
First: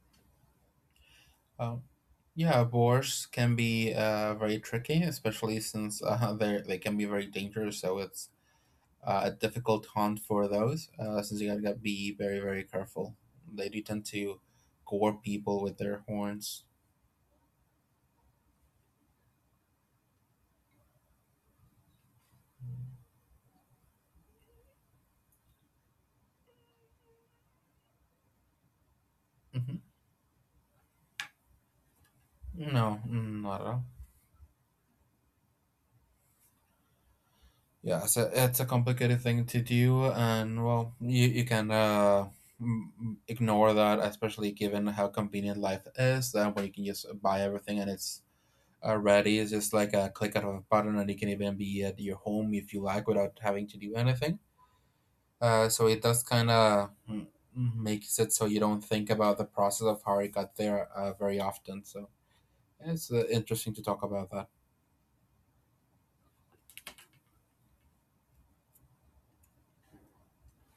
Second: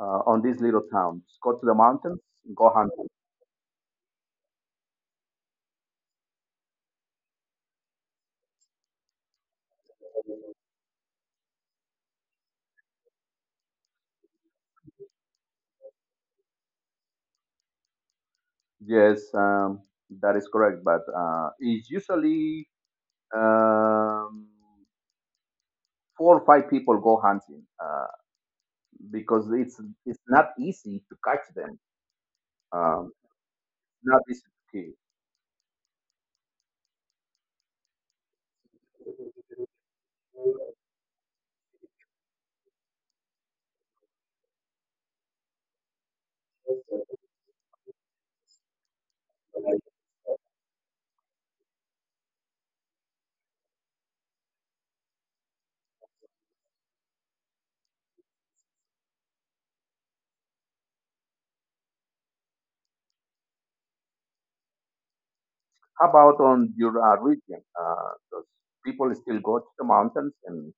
[SPEAKER 1] uh, on these little towns. Go to the
[SPEAKER 2] Um,
[SPEAKER 1] mountains,
[SPEAKER 2] yeah,
[SPEAKER 1] go hunting.
[SPEAKER 2] boars can be uh, very tricky, especially since uh, they they can be very dangerous. So it's uh, a difficult hunt for those, uh, since you gotta gotta be very very careful. They do tend to gore people with their horns.
[SPEAKER 1] Yes, um, that is correct. But uh, it's usually, um, four or five people go hunting uh, because it's
[SPEAKER 2] Hmm.
[SPEAKER 1] it's not easy to catch them.
[SPEAKER 2] No,
[SPEAKER 1] Um,
[SPEAKER 2] mm, not at all.
[SPEAKER 1] Not easy to kill.
[SPEAKER 2] Yeah, so it's a complicated thing to do, and well, you you can uh, m- ignore that, especially given how convenient life is. That way, you can just buy everything, and it's already. It's just
[SPEAKER 1] Like,
[SPEAKER 2] like a click of a button, and it can even be at your home if you like, without having to do anything. Uh, so it does kind of makes it so you don't think about the process of how it got there uh, very often. So yeah, it's uh, interesting to talk about that.
[SPEAKER 1] how about on your uh, region? Uh, does people still go to the mountains and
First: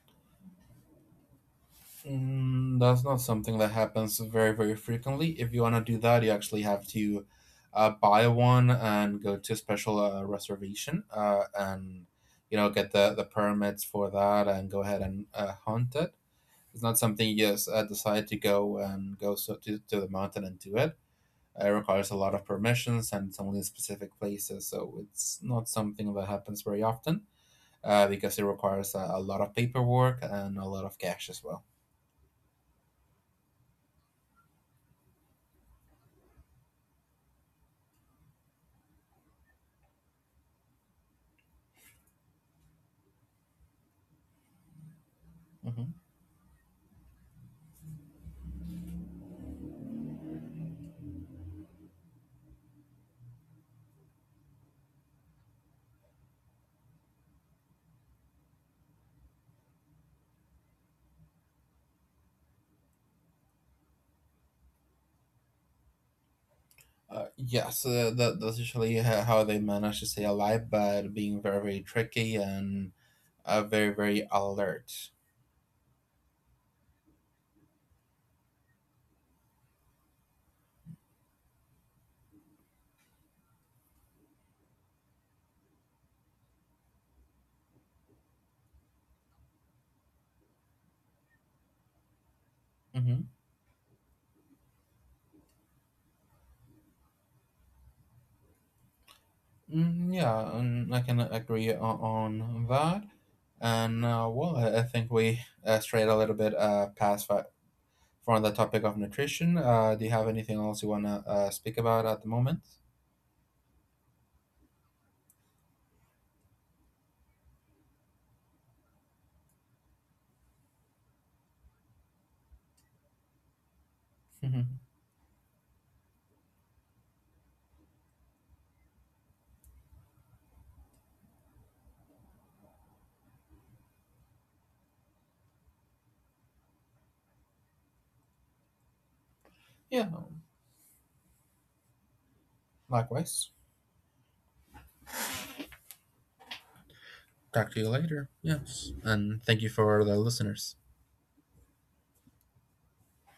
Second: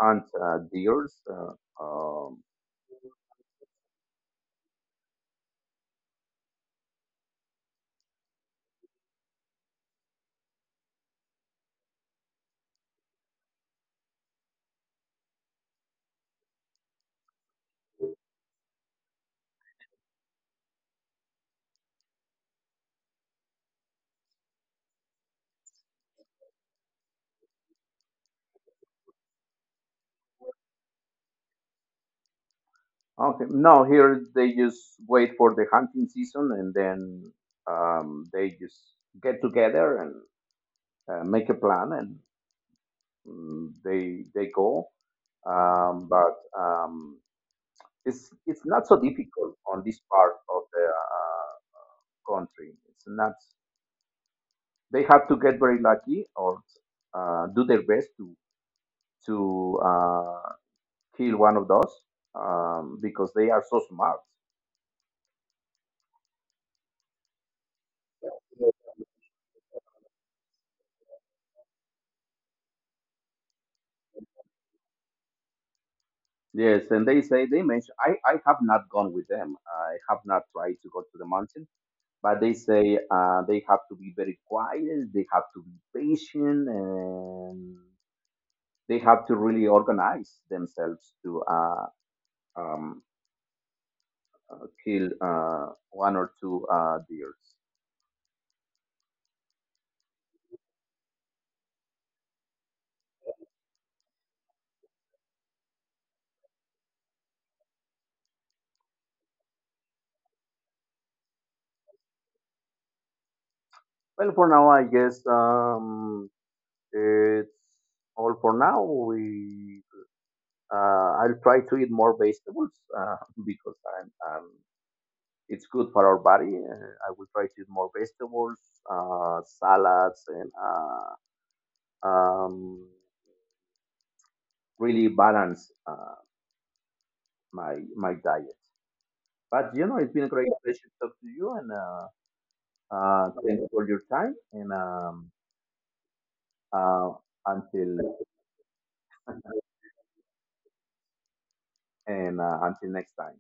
[SPEAKER 1] hunt uh, deers? Uh, um,
[SPEAKER 2] Mm, that's not something that happens very very frequently. If you want to do that, you actually have to uh, buy one and go to special uh, reservation uh, and you know get the the permits for that and go ahead and uh, hunt it. It's not something you just uh, decide to go and go so to, to the mountain and do it. It requires a lot of permissions and it's only in specific places, so it's not something that happens very often uh, because it requires a, a lot of paperwork and a lot of cash as well.
[SPEAKER 1] okay, no, here they just wait for the hunting season, and then um, they just get together and uh, make a plan and, mm, they they go.
[SPEAKER 2] Hmm.
[SPEAKER 1] Um, but um, it's it's not so difficult on this part of the uh, country. It's not. They have to get very lucky, or uh, do their best to to uh, kill one of those, um, because they are so smart.
[SPEAKER 2] Uh, yes, uh, that, that's usually ho- how they manage to stay alive, but being very, very tricky and uh, very, very alert.
[SPEAKER 1] Yes, and they say, they mention, I, I have not gone with them. I have not tried to go to the mountain, but they say uh, they have to be very quiet, they have to be patient, and they have to really organize themselves to uh, um,
[SPEAKER 2] Mm-hmm.
[SPEAKER 1] kill uh, one or two uh, deers.
[SPEAKER 2] Mm, yeah, and I can agree o- on that. And uh, well, I I think we uh, strayed a little bit uh, past that from the topic of nutrition. Uh, do you have anything else you want to uh, speak about at the moment?
[SPEAKER 1] Well, for now, I guess, um, it's all for now. We uh, I'll try to eat more vegetables uh, because I'm, um, it's good for our body. Uh, I will try to eat more vegetables, uh, salads, and uh, um, really balance uh, my my diet. But you know,
[SPEAKER 2] Yeah,
[SPEAKER 1] it's been a great pleasure to talk to you, and uh, uh,
[SPEAKER 2] likewise.
[SPEAKER 1] thanks for your time. And um, uh,
[SPEAKER 2] Talk to you
[SPEAKER 1] until
[SPEAKER 2] later. Yes. And thank you for the listeners.
[SPEAKER 1] and uh, until next time,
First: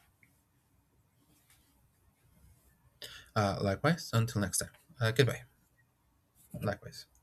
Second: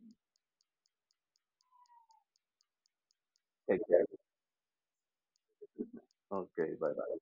[SPEAKER 2] Uh,
[SPEAKER 1] take care.
[SPEAKER 2] likewise. Until next time. Uh, goodbye.
[SPEAKER 1] Okay, bye
[SPEAKER 2] Likewise.
[SPEAKER 1] bye.